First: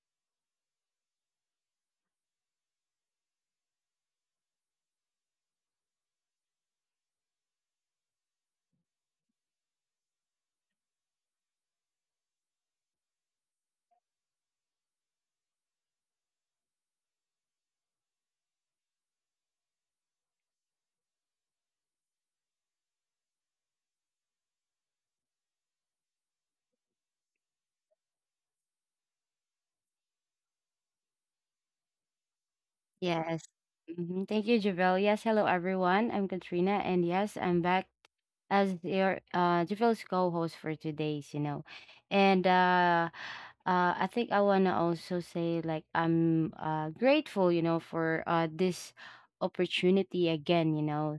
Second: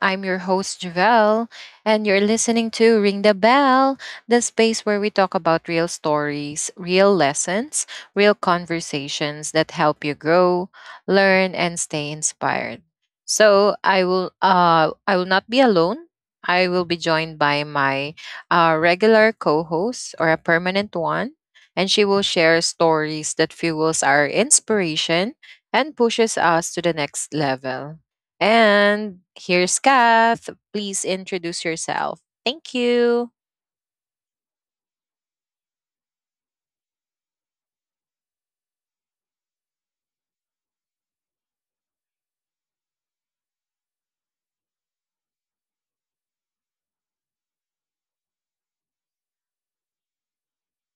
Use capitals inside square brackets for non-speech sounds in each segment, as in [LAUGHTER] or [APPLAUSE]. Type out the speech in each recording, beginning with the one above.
I'm your host Javelle, and you're listening to Ring the Bell, the space where we talk about real stories, real lessons, real conversations that help you grow, learn, and stay inspired. So I will not be alone. I will be joined by my regular co-host or a permanent one, and she will share stories that fuels our inspiration and pushes us to the next level. And here's Kath. Please introduce yourself. Thank Yes. you. Thank you, Javel. Yes, hello everyone. I'm Katrina, and yes, I'm back as your Javel's co-host for today's, you know. And I think I wanna also say like I'm grateful, for this opportunity again,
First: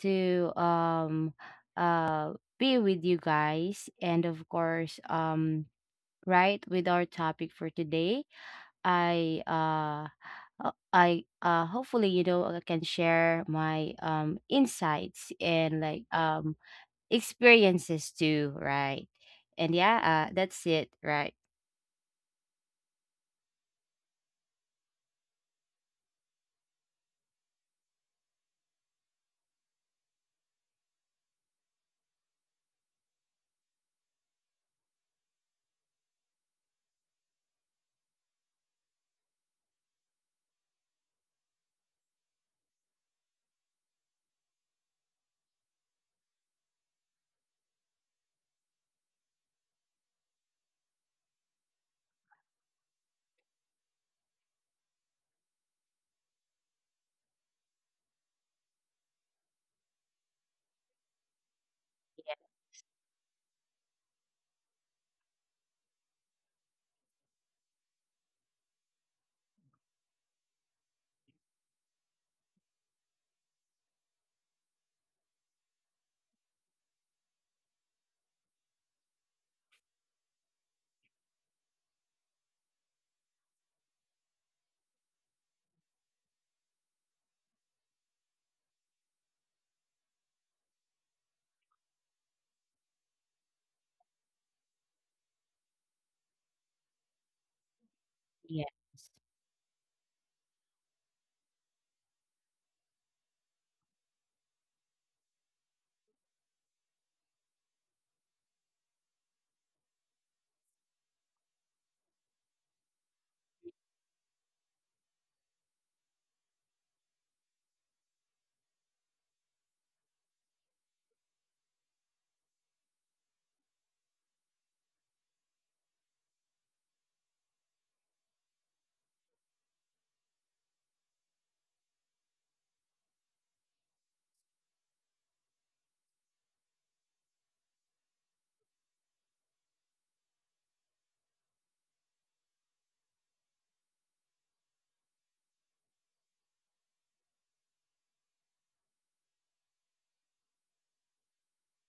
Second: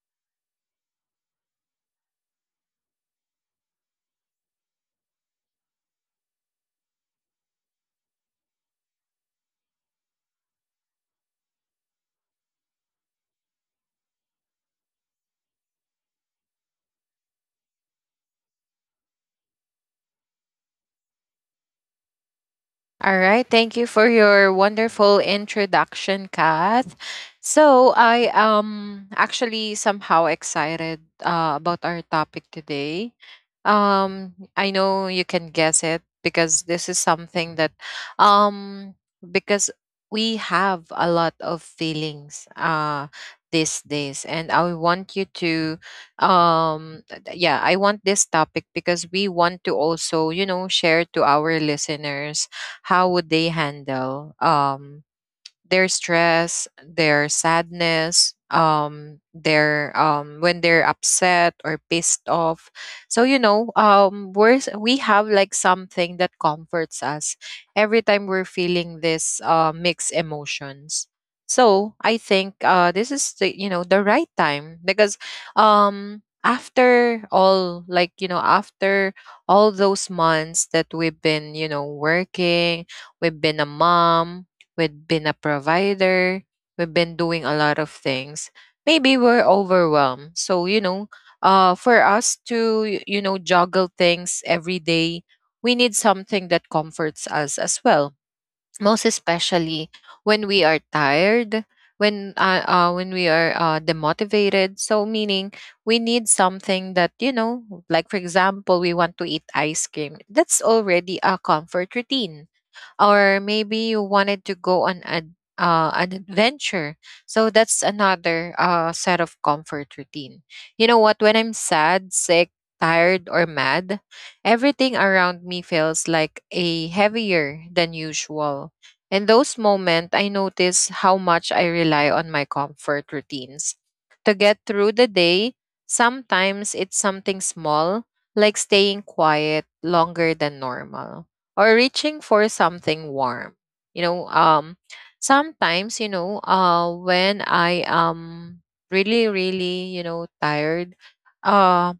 to uh be with you guys, and of course, right, with our topic for today. I uh I hopefully, you know, I can share my insights and like experiences too, right? And yeah, that's it, right? All right. Thank you for your wonderful introduction, Kath. So I am actually somehow excited about our topic today. I know you can guess it because this is something that, um, because we have a lot of feelings these days, and I want you to, um, yeah, I want this topic because we want to also, you know, share to our listeners how would they handle their stress, their sadness, their when they're upset or pissed off. So you know, we have like something that comforts us every time we're feeling this mixed emotions. So I think this is the you know the right time because after all like you know after all those months that we've been you know working we've been a mom. We've been a provider. We've been doing a lot of things. Maybe we're overwhelmed. So, you know, for us to, you know, juggle things every day, we need something that comforts us as well. Yeah. Most especially when we are tired, when we are demotivated. So meaning we need something that you know like for example we want to eat ice cream. That's already a comfort routine, or maybe you wanted to go on a an adventure. So that's another set of comfort routine. You know what? When I'm sad, sick, tired, or mad, everything around me feels like a heavier than usual. In those moments, I notice how much I rely on my comfort routines. To get through the day, sometimes it's something small, like staying quiet longer than normal or reaching for something warm. You know, sometimes, you know, when I am really, really, you know, tired, uh,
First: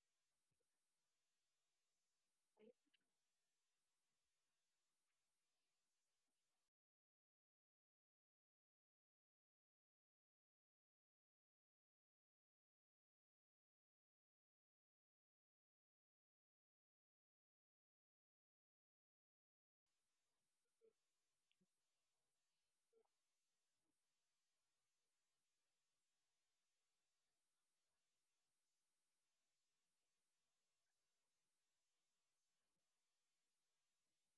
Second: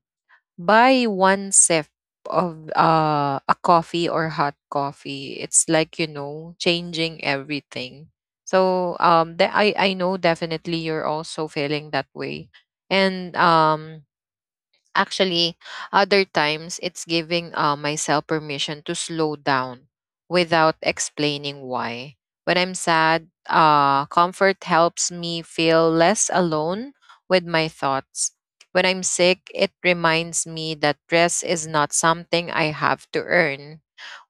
buy one sip of a coffee or hot coffee. It's like, you know, changing everything. So I know definitely you're also feeling that way. And actually, other times it's giving myself permission to slow down without explaining why. When I'm sad, comfort helps me feel less alone with my thoughts. When I'm sick, it reminds me that rest is not something I have to earn.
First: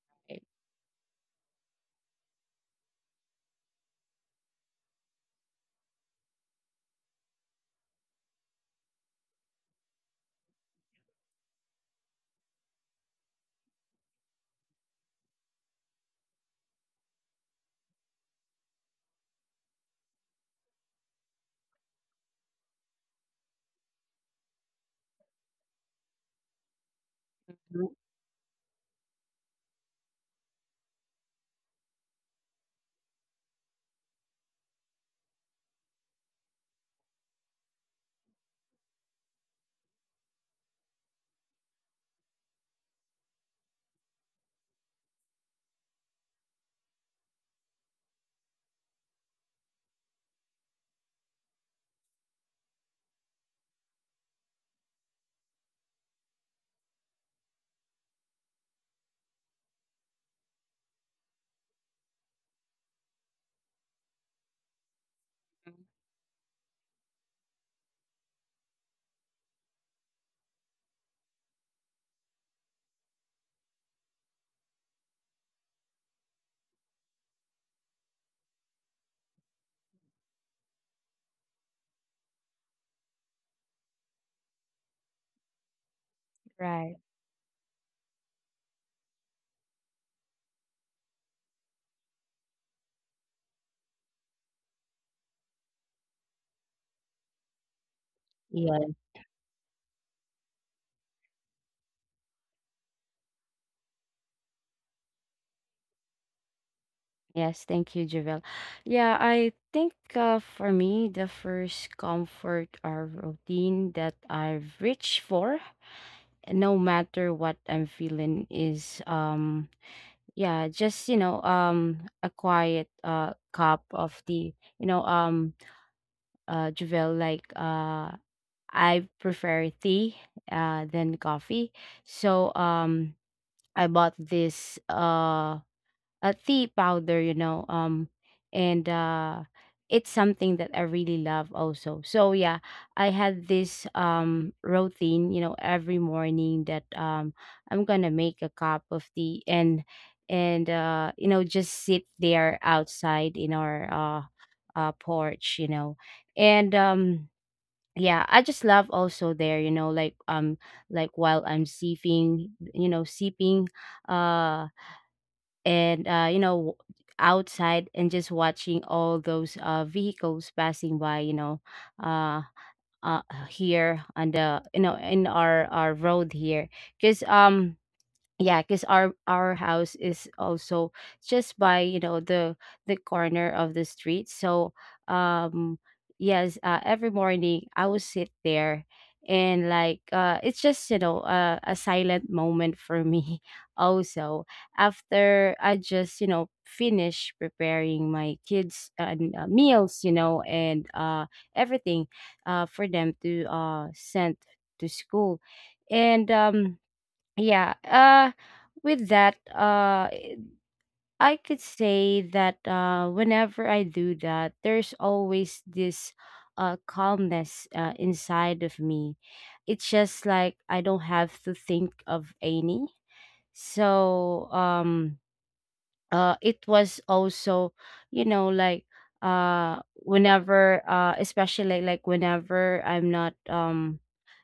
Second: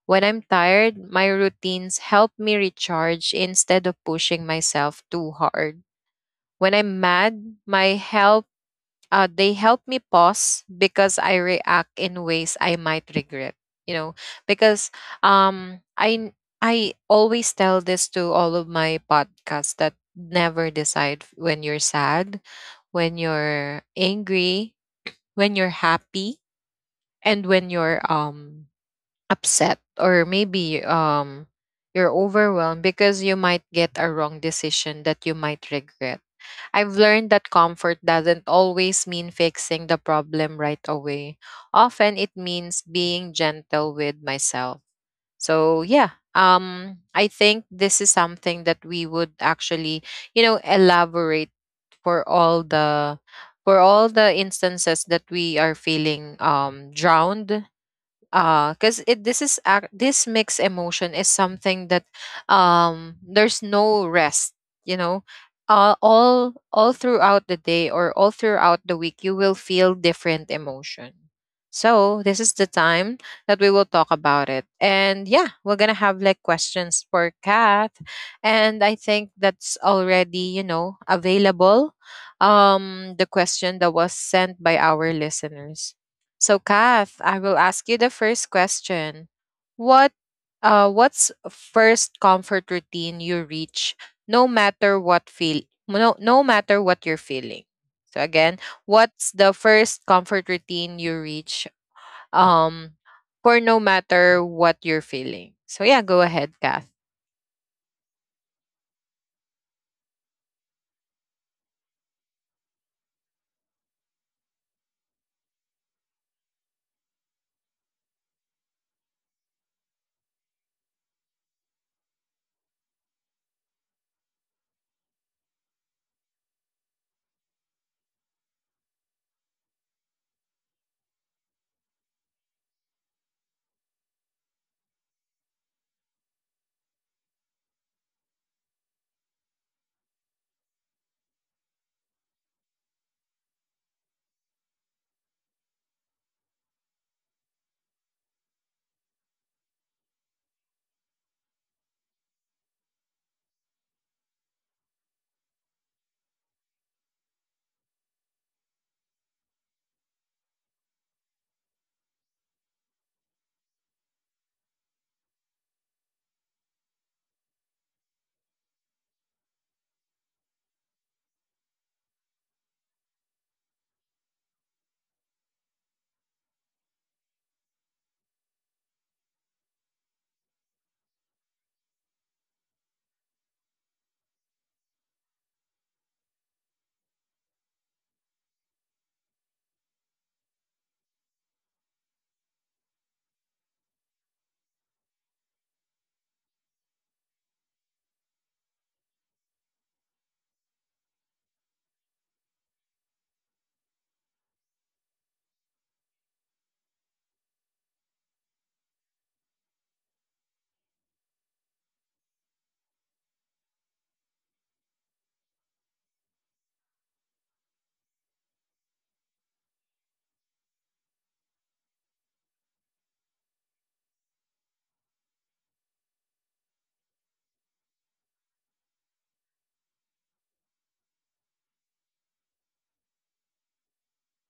When I'm tired, my routines help me recharge instead of pushing myself too hard. When I'm mad, my health they help me pause because I react in ways I might regret. You know, because um, I I always tell this to all of my podcasts that never decide when you're sad, when you're angry, when you're happy, and when Mhm. you're upset or maybe you're overwhelmed because you might get a wrong decision that you might regret. I've learned that comfort doesn't always mean fixing the problem right away. Often it means being gentle with myself. So yeah, I think this is something that we would actually, you know, elaborate for all the for all the instances that we are feeling drowned because it this is ac- this mixed emotion is something that there's no rest, you know. All all throughout the day or all throughout the week you will feel different emotion, so this is the time that we will talk about it. And yeah, we're gonna have like questions for Kath, and I think that's already, you know, available, the question that was sent by our listeners. So, Right. Kath, I will ask you the first question. What what's first comfort routine you reach no matter what you're feeling? So again, Yeah. what's the first comfort routine you reach um for no matter what you're feeling? So yeah, go ahead, Kath. Yes, thank you, Javel. Yeah, I think for me the first comfort or routine that I've reached for, no matter what I'm feeling, is yeah, just, you know, a quiet cup of tea, you know. Javel, like, I prefer tea than coffee. So I bought this tea powder, you know, and it's something that I really love also. So yeah, I had this routine, you know, every morning that I'm gonna make a cup of tea, and you know, just sit there outside in our porch, you know, and yeah, I just love also there, you know, like, while I'm sipping, you know, sipping uh and you know, outside, and just watching all those vehicles passing by, you know. uh, uh, Here on the, you know, in our road here, because yeah, because our house is also just by, you know, the corner of the street. So um yes, every morning I will sit there, and like it's just, you know, a silent moment for me [LAUGHS] also, after I just, you know, finish preparing my kids' meals, you know, and everything, for them to send to school. And yeah. With that, uh it- I could say that whenever I do that, there's always this calmness inside of me. It's just like I don't have to think of any. So it was also, you know, like whenever especially, like whenever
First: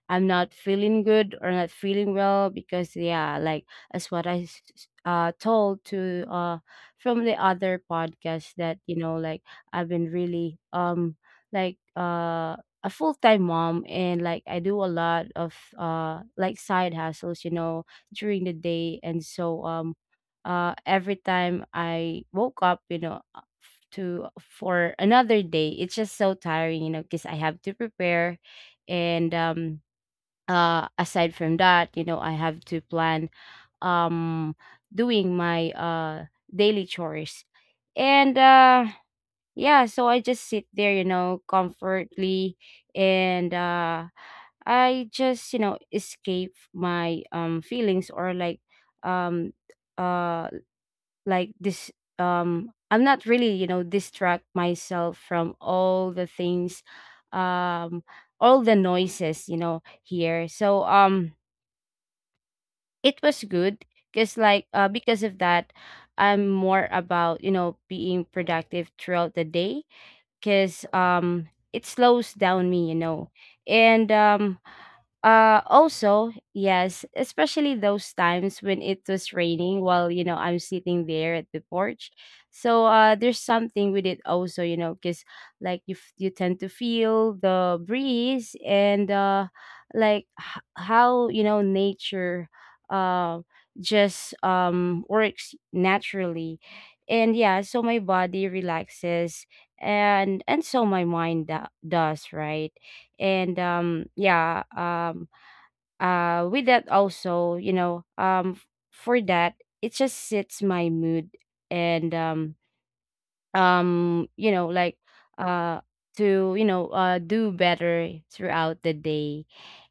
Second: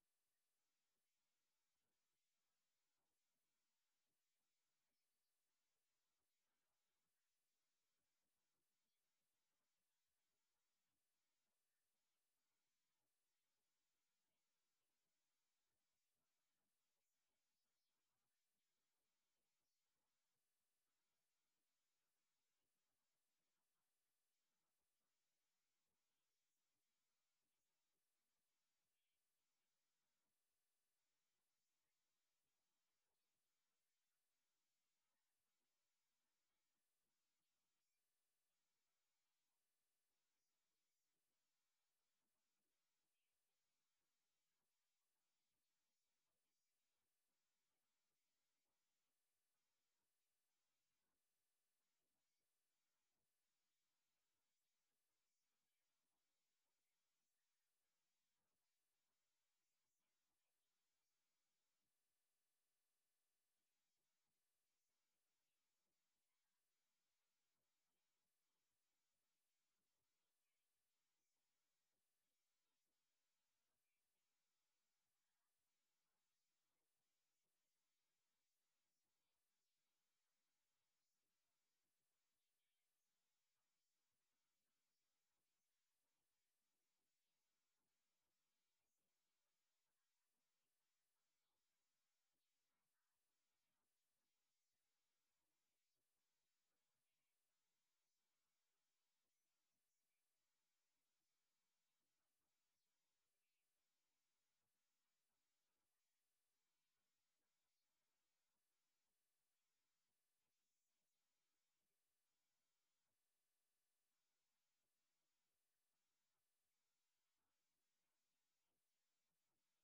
I'm not feeling good or not feeling well. Because yeah, like, as what I told to from the other podcast, that, you know, like, I've been really, like uh a full-time mom, and like I do a lot of side hustles, you know, during the day. And so every time I woke up, you know, f- to for another day, it's just so tiring, you know, because I have to prepare. And aside from that, you know, I have to plan, um doing my daily chores. And yeah, so I just sit there, you know, comfortably, and I just, you know, escape my feelings, or like, um uh like this I'm not really, you know, distract myself from all the things, um all the noises, you know, here. So it was good, because like, because of that, I'm more about, you know, being productive throughout the day, because it slows down me, you know. And also, yes, especially those times when it was raining while, you know, I'm sitting there at the porch. So, there's something with it also, you know, because like you, you tend to feel the breeze, and, how, you know, nature, uh, just, works naturally. And yeah, so my body relaxes, and so my mind does, right? and yeah With that also, you know, for that, it just sets my mood. And you know, like, uh to, you know, do better throughout the day.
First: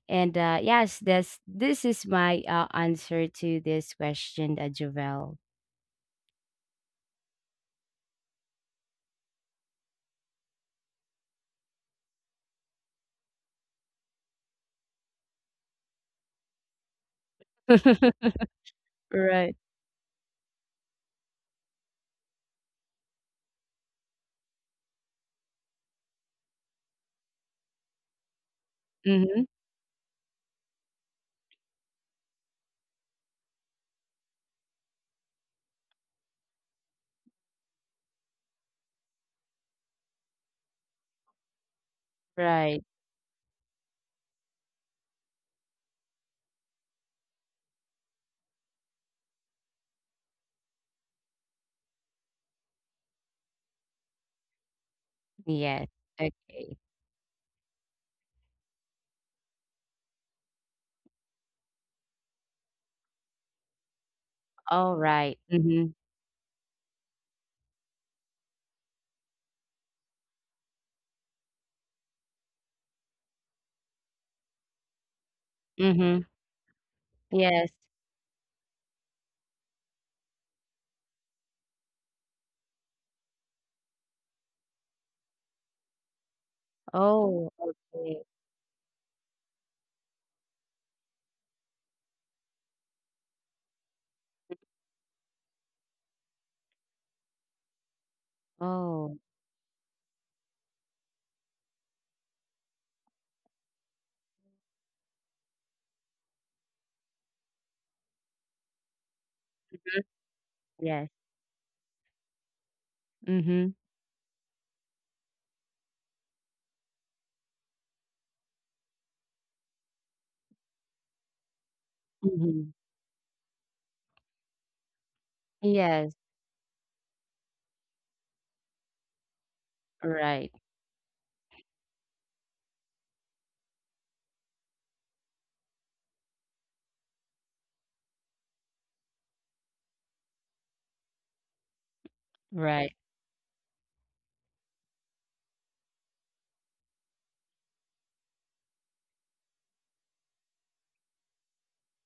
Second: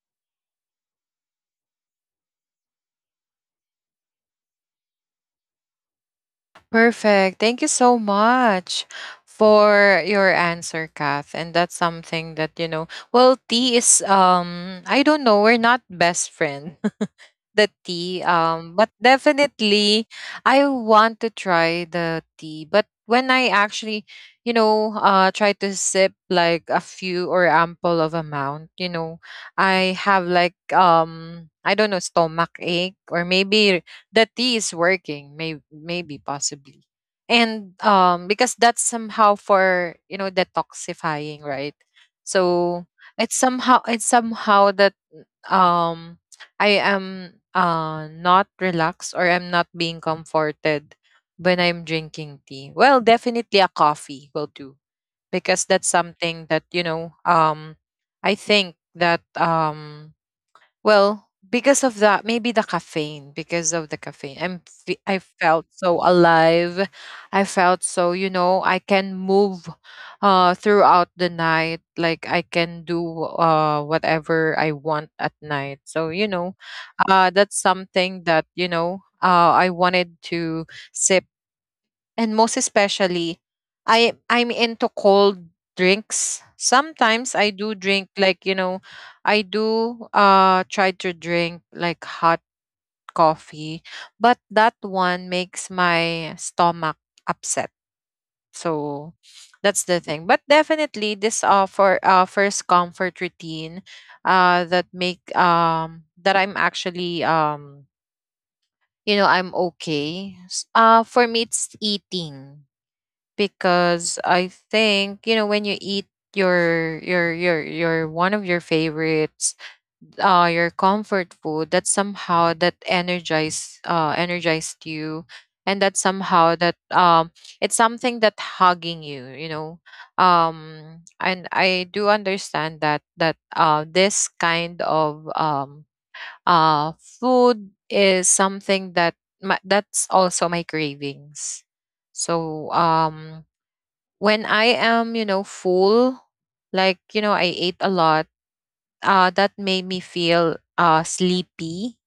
And yes, this is my answer to this question, Javel. Perfect. Thank you so much for your answer, Kath. And that's something that, you know, well, T is I don't know, we're not best friends the tea. [LAUGHS] But Right. definitely, I want to try the tea. But when I actually, you know, try to sip like a few or ample of amount, you know, Mm-hmm. I have like I don't know, stomach ache, or maybe the tea is working. Maybe, maybe possibly. And because that's somehow for you know detoxifying, right? So Right. it's somehow, it's somehow that um I am not relaxed or I'm not being comforted when I'm drinking tea. Well, definitely a coffee will do because that's Yes. something that Okay. you know I think that well, because of that, maybe the caffeine, because of the caffeine, All I right. felt Mm-hmm. so alive. I felt so, you know, I can move throughout the night, like I can do whatever I want at night. So, Mm-hmm. you know, that's Yes. something that, you know, I wanted to sip. And most especially, I'm into cold drinks. Sometimes I Oh, do drink okay. like you know, I do try to drink like hot coffee, but that one makes my stomach upset. So Oh, that's the thing. But definitely this for first comfort routine that make that I'm actually you know I'm okay. Yes. For me it's eating, Mm-hmm. because I think you know when you eat your one of your favorites, your comfort food, that somehow Mm-hmm. that energized you, and that Yes, somehow that it's something that hugging you, you know, right, and I do understand that this kind of food is something that that's also my cravings. So right, when I am, you know, full, like, you know, I ate a lot, that made me feel sleepy.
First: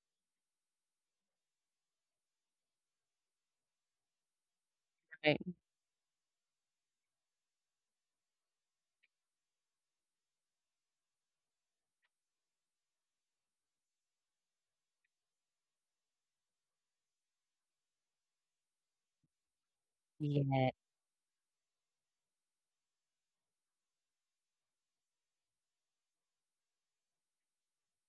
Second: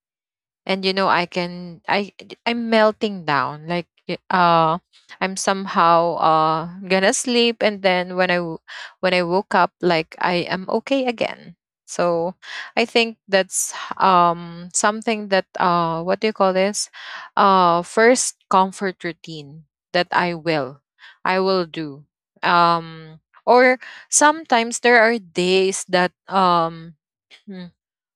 And you know I can I I'm melting down like I'm right. somehow gonna sleep, and then when I woke up like I am okay again. So I think that's something that what do you call this, first comfort routine that I Yeah. will I will do. um or sometimes there are days that hmm,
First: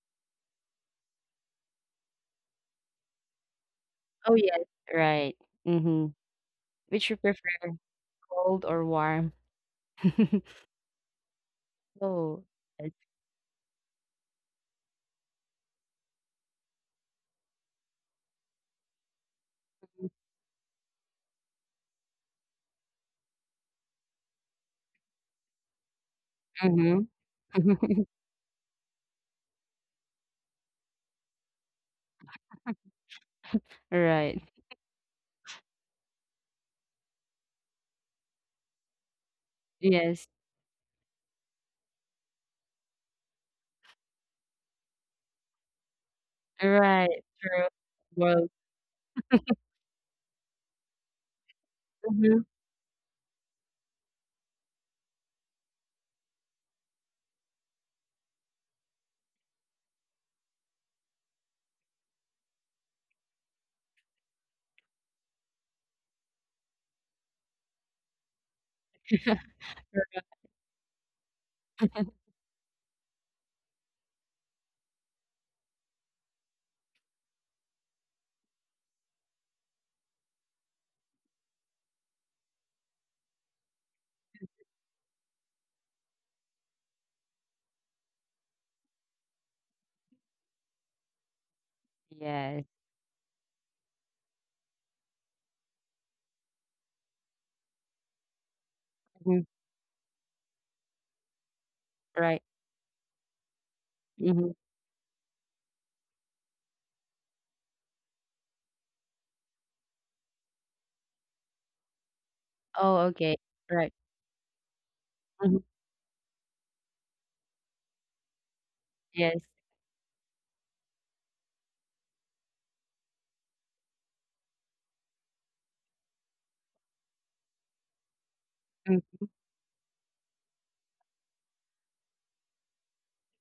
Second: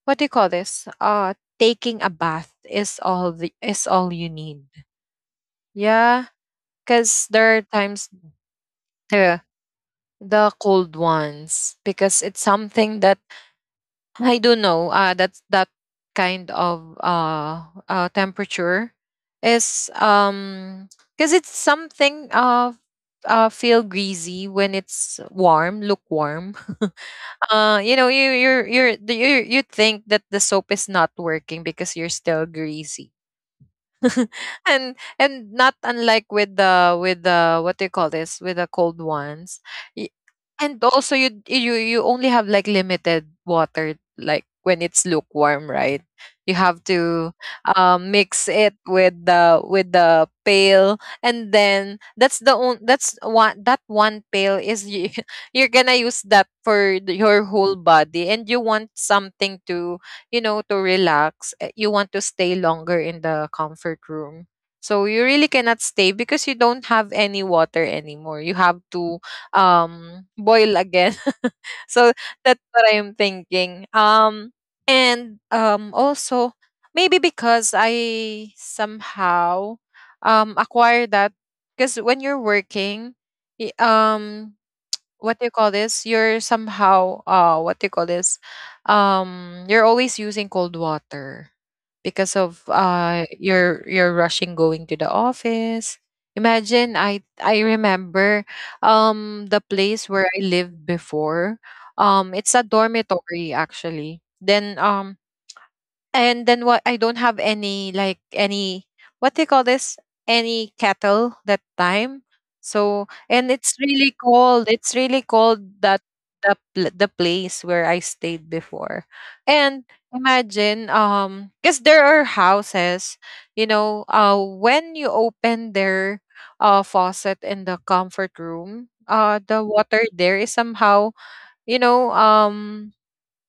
what do you call this? Taking a bath is all the is all you Oh, yes, need. right. Mm-hmm. Yeah, Which you because prefer, there are times cold or warm? the [LAUGHS] the cold ones, because Oh, it's I something that I don't know. That's that kind of temperature is see. Because it's something of feel greasy when it's warm, lukewarm. [LAUGHS] Mhm. You [LAUGHS] know, you you think that the soap is not working because you're still greasy. Right. [LAUGHS] And not unlike with the what do you call this, with the cold ones. Y- Yes. and also you only have like limited water, like when it's lukewarm, right? You have Right. to True. Well, mix it with the pail, and then mhm. That's one, that one pail is you, [LAUGHS] you're gonna use that for your whole body, and you want something to you know, to relax, eh, you want to stay longer in the comfort room. So you really cannot stay because you don't have any water anymore. You have to [LAUGHS] boil again. [LAUGHS] So that's what I'm thinking. And also maybe because I somehow acquired that, because when you're working, y- um what do you call this? You're somehow what do you call this? You're always using cold water because Yes. of you're rushing going to the office. Imagine I remember Mhm. The place where I lived before. Right. It's a dormitory actually. Mhm. Then and then what, I don't have any like any what do you call this? Any kettle that time. Oh, So okay. and it's Right. really cold. It's really Mhm. cold that the place where I stayed before. Yes. And imagine because there are houses, you know, when you open their faucet in the comfort room, Mhm. The water there is somehow, you know,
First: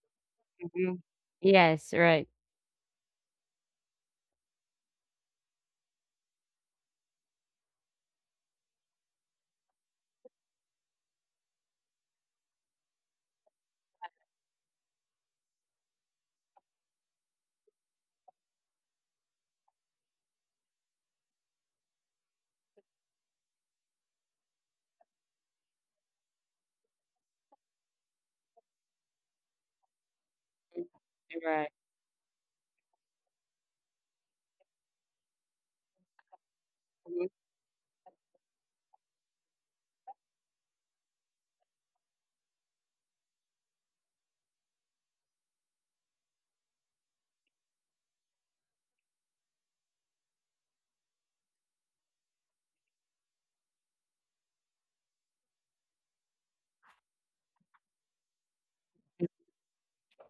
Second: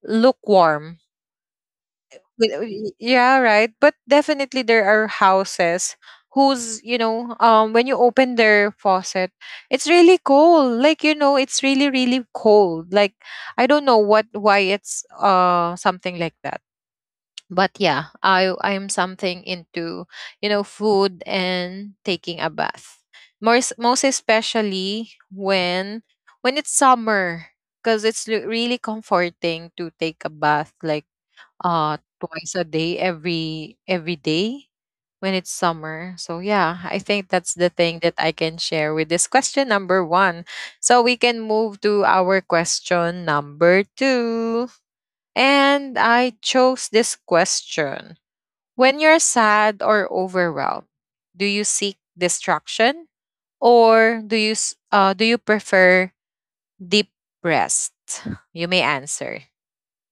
lukewarm. Mhm. Yes, right. Yeah, right. But definitely there are houses whose you know when you open their faucet it's really cold, like you know it's really, really cold, like I don't know what, why it's something like that. But yeah, I'm something into you know food and taking a bath, most especially when it's summer, because it's really comforting to take a Mhm. bath like Right. Twice a day every day when it's summer. So yeah, I Mhm. think that's the thing that I can share with this question number 1. So we can move to our question number 2. And I chose this question. When you're sad or overwhelmed, do you seek distraction or do you prefer deep rest? You may answer.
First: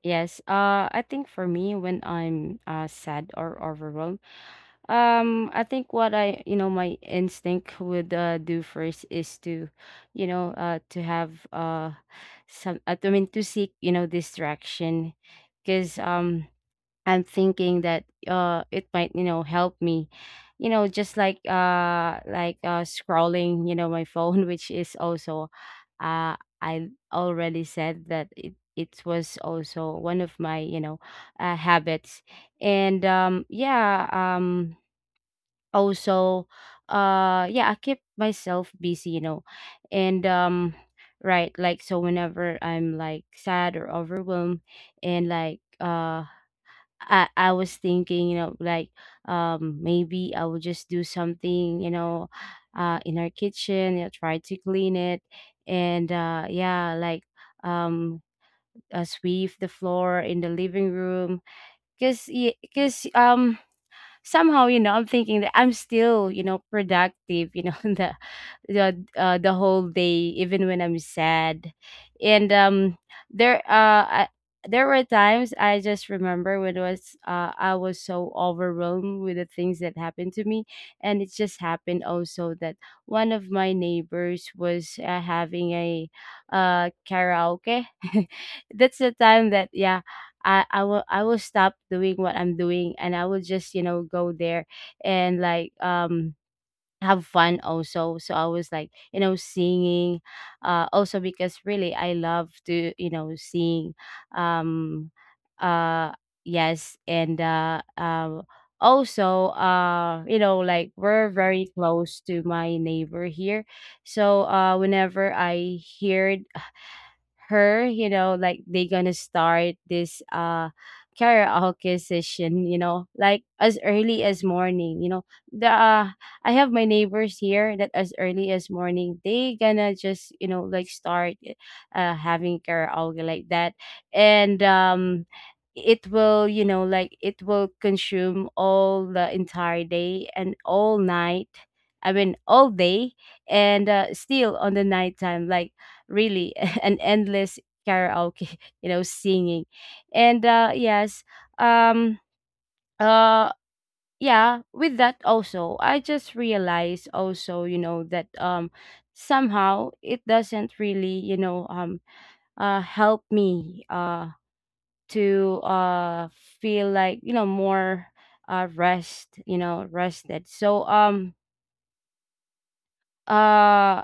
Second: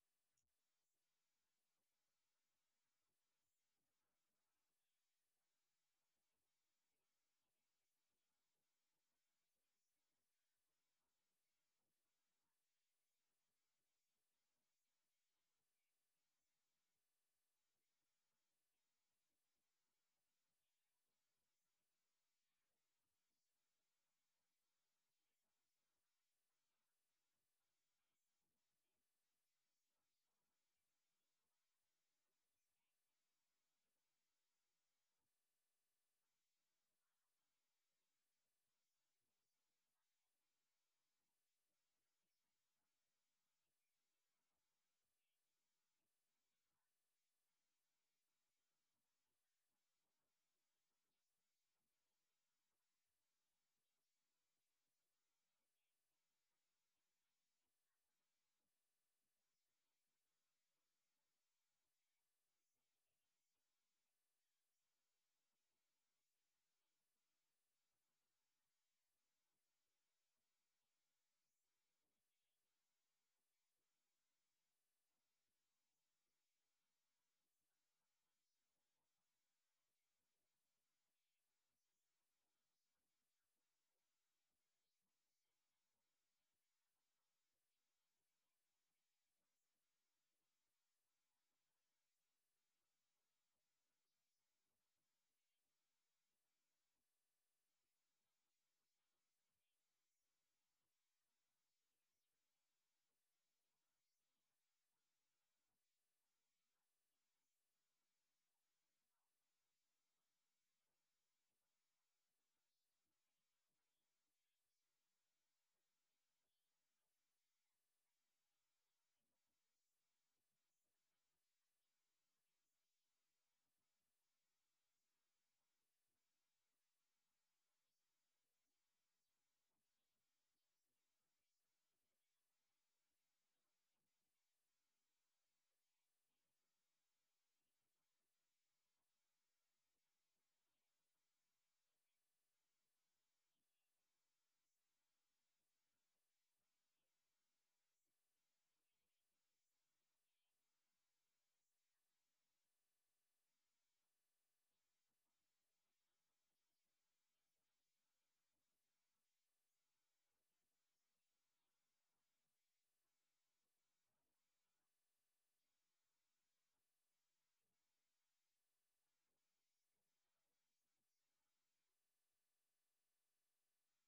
Yes. I think for me, when I'm sad or overwhelmed, I think what I, you know, my instinct would do first is to, you know, to have some. I mean, to seek, you know, distraction, because I'm thinking that it might, you know, help me, you know, just like, scrolling, you know, my phone, [LAUGHS] which is also, I already said that it was also one of my, you know, habits. And yeah, also, yeah, I keep myself busy, you know. And right, like, so whenever I'm like sad or overwhelmed, and like I was thinking, you know, like, maybe I would just do something, you know, in our kitchen, you know, try to clean it, and yeah, like, um sweep the floor in the living room, because because um somehow, you know, I'm thinking that I'm still, you know, productive, you know. [LAUGHS] The the whole day, even when I'm sad. And there I, there were times I just remember, when it was, I was so overwhelmed with the things that happened to me. And it just happened also that one of my neighbors was, having a karaoke. [LAUGHS] That's the time that, yeah, I will stop doing what I'm doing, and I will just, you know, go there, and like have fun also. So I was, like, you know, singing, also because really I love to, you know, sing. um uh yes. And also, you know, like, we're very close to my neighbor here. So whenever I heard her, you know, like, they gonna start this karaoke session, you know, like as early as morning, you know. The I have my neighbors here that as early as morning they gonna just, you know, like start having karaoke like that. And it will, you know, like, it will consume all the entire day and all night. I mean, all day, and still on the nighttime, like, really [LAUGHS] an endless karaoke [LAUGHS] you know, singing. And yes, um uh yeah, with that also, I just realized also, you know, that somehow it doesn't really, you know, help me to feel like, you know, more rest, you know, rested. So uh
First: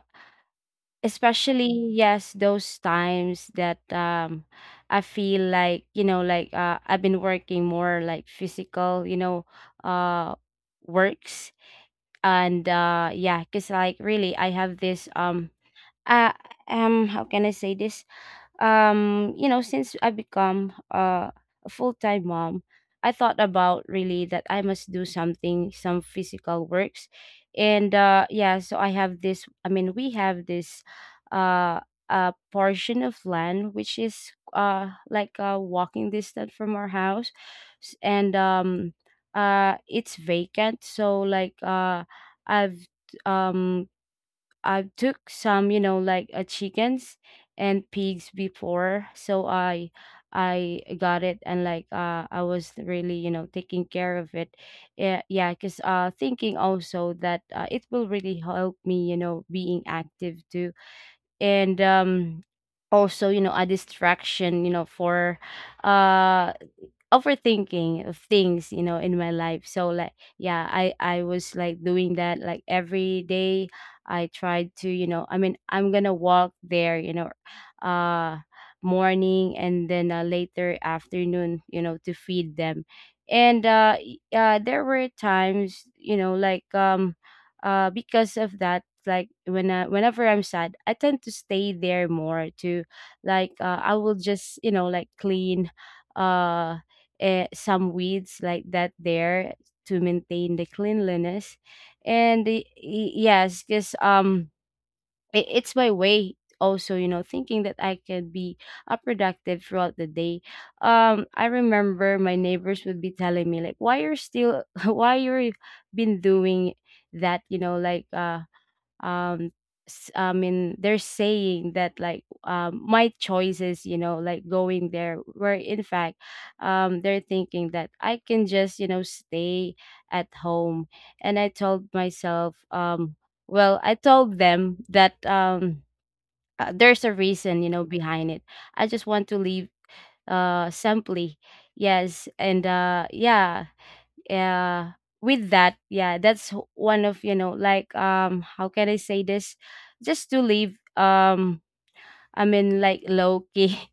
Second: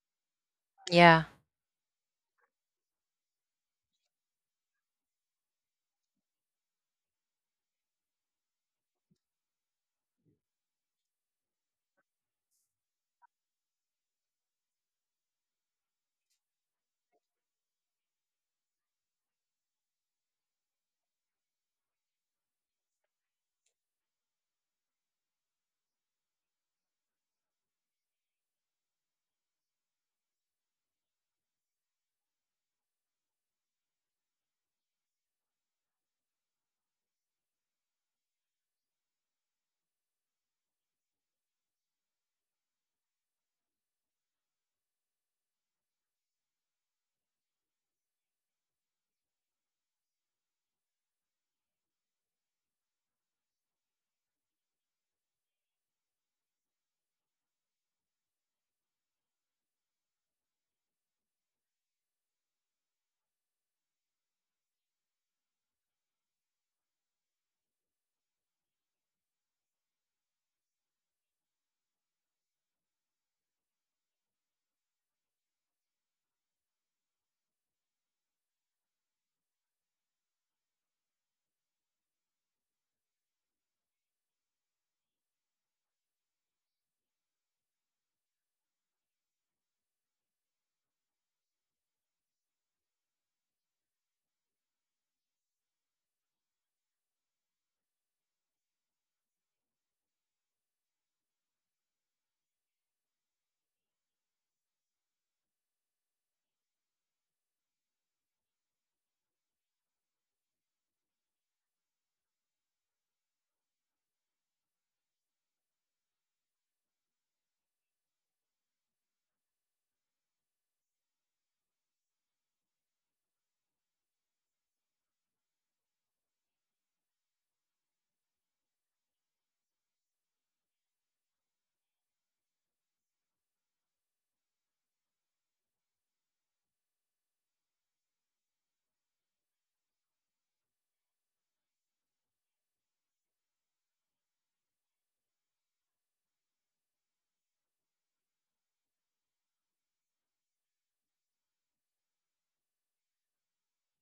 Yeah. especially, yes, those times that I feel like, you know, like, I've been working more, like, physical, you know, uh works. And yeah, because like really I have this uh how can I say this, you know, since I become, a full-time mom, I thought about really that I must do something, some physical works. And yeah, so I have this, I mean, we have this uh a portion of land, which is like a walking distance from our house. And it's vacant. So like i've um I took some, you know, like, chickens and pigs before, so I got it, and like I was really, you know, taking care of it. Yeah, yeah, cuz thinking also that, it will really help me, you know, being active too. And also, a distraction, for uh overthinking of things in my life, so like yeah, I was like doing that like every day. I tried to, I mean, I'm gonna walk there, uh morning and then, later afternoon, to feed them. And there were times, because of that, like when I, whenever I'm sad, I tend to stay there more to, like, I will just, like clean uh some weeds like that there, to maintain the cleanliness. And yes, because it's my way, also, thinking that I could be, productive throughout the day. I remember my neighbors would be telling me, like, why you're still [LAUGHS] why you're been doing that, um I mean they're saying that, like, my choices, like going there, where in fact, they're thinking that I can just, stay at home. And I told myself, well, I told them that, there's a reason, behind it. I just want to leave, simply. Yes. And yeah. uh, with that, yeah, one of, how can I say this, just to live, I mean, like, low key [LAUGHS]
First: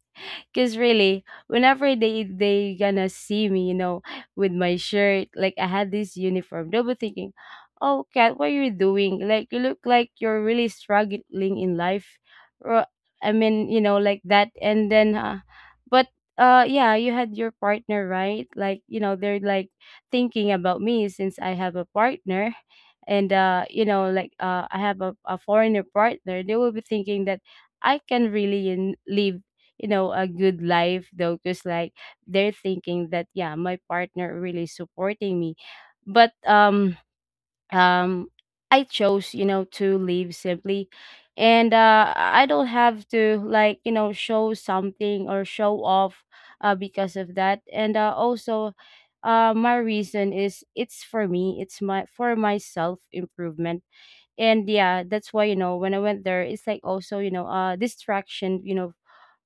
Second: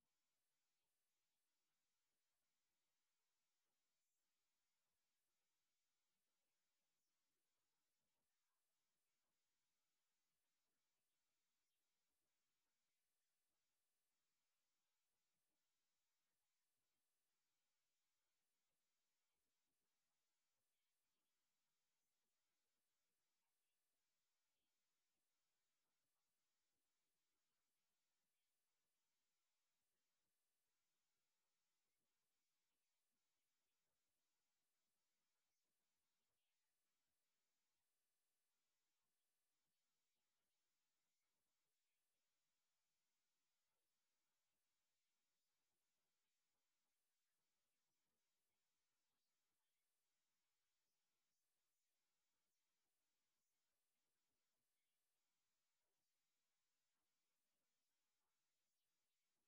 Cause really, whenever they gonna see me, with my shirt, like I had this uniform, they'll be thinking, "Oh, Kat, what are you doing? Like you look like you're really struggling in life." Or, I mean, like that. And then, but yeah, you had your partner, right? Like, they're like thinking about me since I have a partner. And I have a foreigner partner, they will be thinking that I can really, in, live, a good life, though, because like they're thinking that, yeah, my partner really supporting me. But um I chose, to leave simply. And I don't have to, like, show something or show off, because of that. And also, my reason is, it's for me, it's my, for my self improvement. And yeah, that's why, when I went there, it's like also, distraction, you know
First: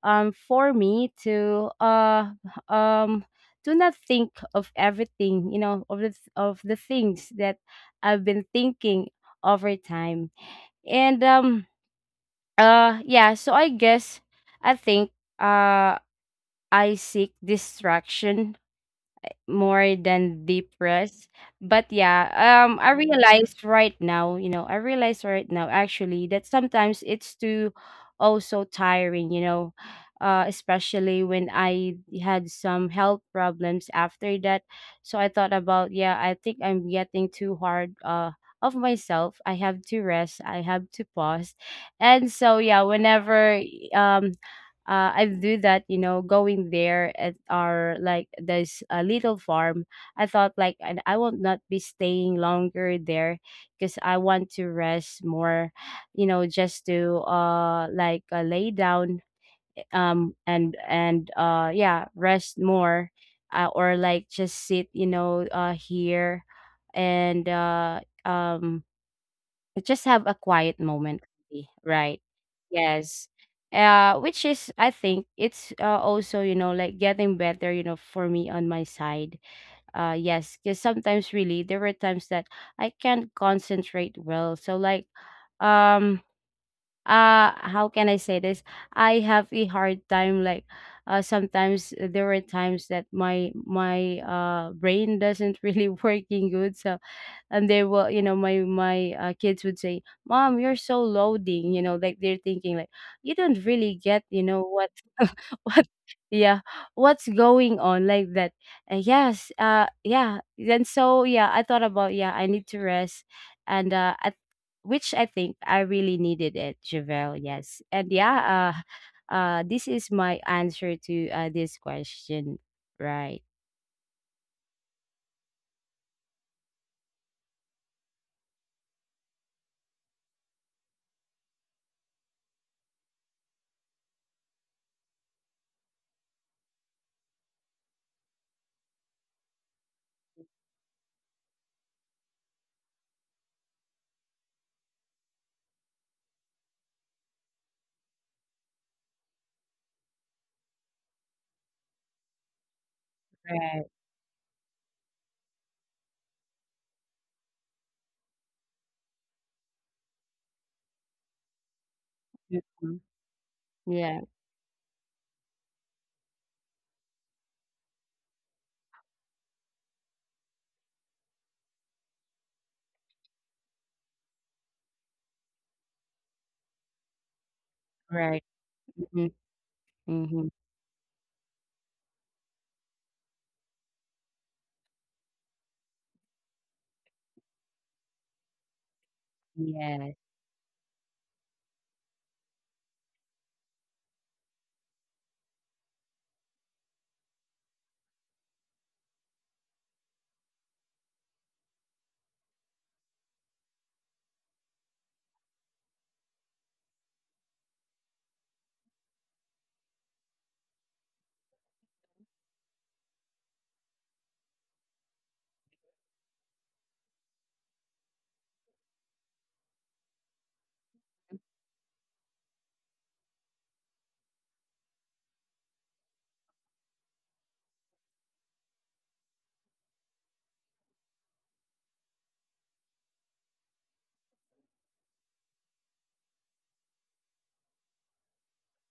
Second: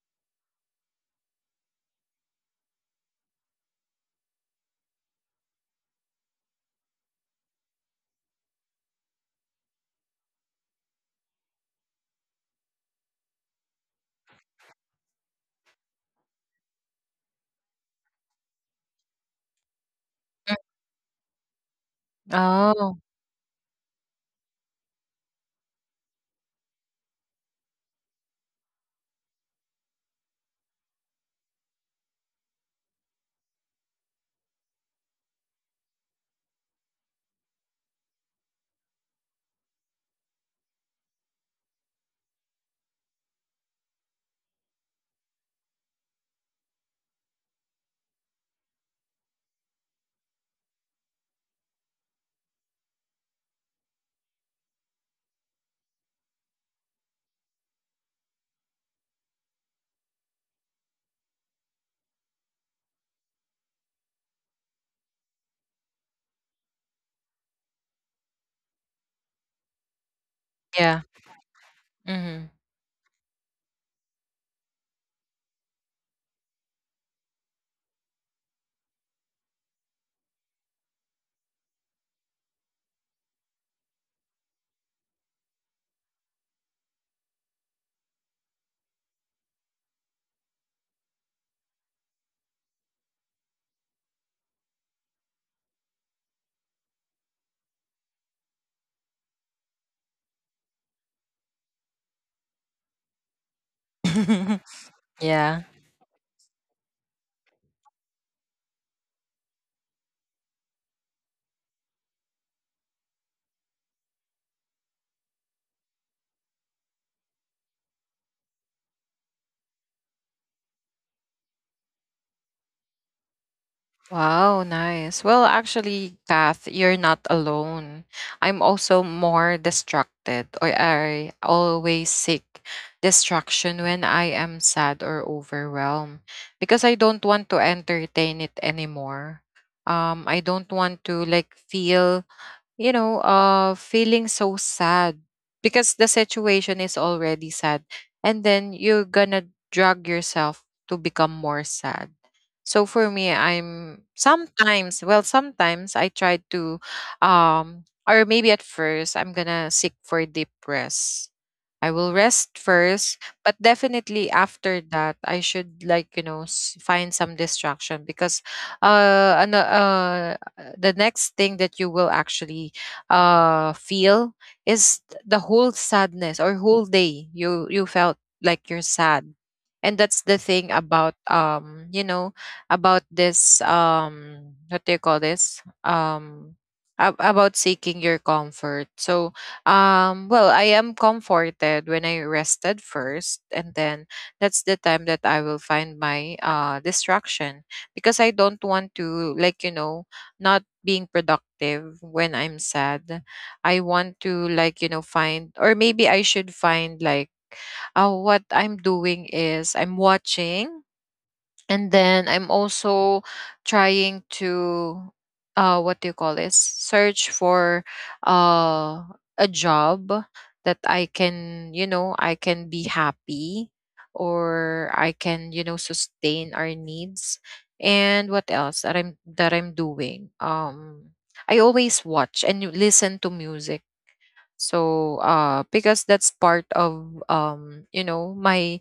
um for me to, um do not think of everything, of the things that I've been thinking over time. And yeah, so I guess, I think, uh I seek distraction more than deep rest. But yeah, Oh, I realized right now, actually, that sometimes it's too, also, tiring, especially when I had some health problems after that. So I thought about, yeah, I think I'm getting too hard, of myself. I have to rest. I have to pause. And so yeah, whenever, um I do that, going there at our, like, this little farm. I thought, like, and I will not be staying longer there, because I want to rest more, just to, like, lay down, and yeah, rest more, or, like, just sit, here, and um just have a quiet yeah. moment, right? Mm-hmm. Yes. Which is, I think, it's, also, like getting better, for me on my side. Yes, because sometimes really there were times that I can't concentrate well. So, like, um, how can I say this? I have a hard time, like, sometimes there were times that my brain doesn't really [LAUGHS] working good. So, and they will, my kids would say, mom, you're so loading, like they're thinking, like, you don't really get, [LAUGHS] what [LAUGHS] Yeah. what, yeah, what's going on, like that. And yes, yeah, then, so yeah, I thought about, yeah, I need to rest. And I, which I think I really needed it, Javel. Yes. And yeah. This is my answer to, this question. Right. Wow, nice. Well, actually, Kath, you're not alone. I'm also more distracted, or I always seek distraction when I am sad or overwhelmed because I don't want to entertain it anymore. I don't want to like feeling so sad because the situation is already sad. And then you're gonna drag yourself to become more sad. So for me, Right. Well, sometimes I try to, or maybe at first, I'm gonna seek for deep rest. I will rest Mhm. first, but Yeah. definitely after that, I should, like, find some distraction because uh, ano, uh the next thing that you will actually feel is the whole sadness, or whole day you felt Right. like you're Hmm. sad, and that's the thing about about this, what do you call this, about seeking your comfort. So, Yes. Well, I am comforted when I rested first, and then that's the time that I will find my distraction, because I don't want to, like, not being productive when I'm sad. I want to, like, find, or maybe I should find, like, what I'm doing is I'm watching, and then I'm also trying to what do you call this, search for uh a job that I can be happy, or I can sustain our needs. And what else that I'm doing? I always watch and you listen to music. So, because that's part of, my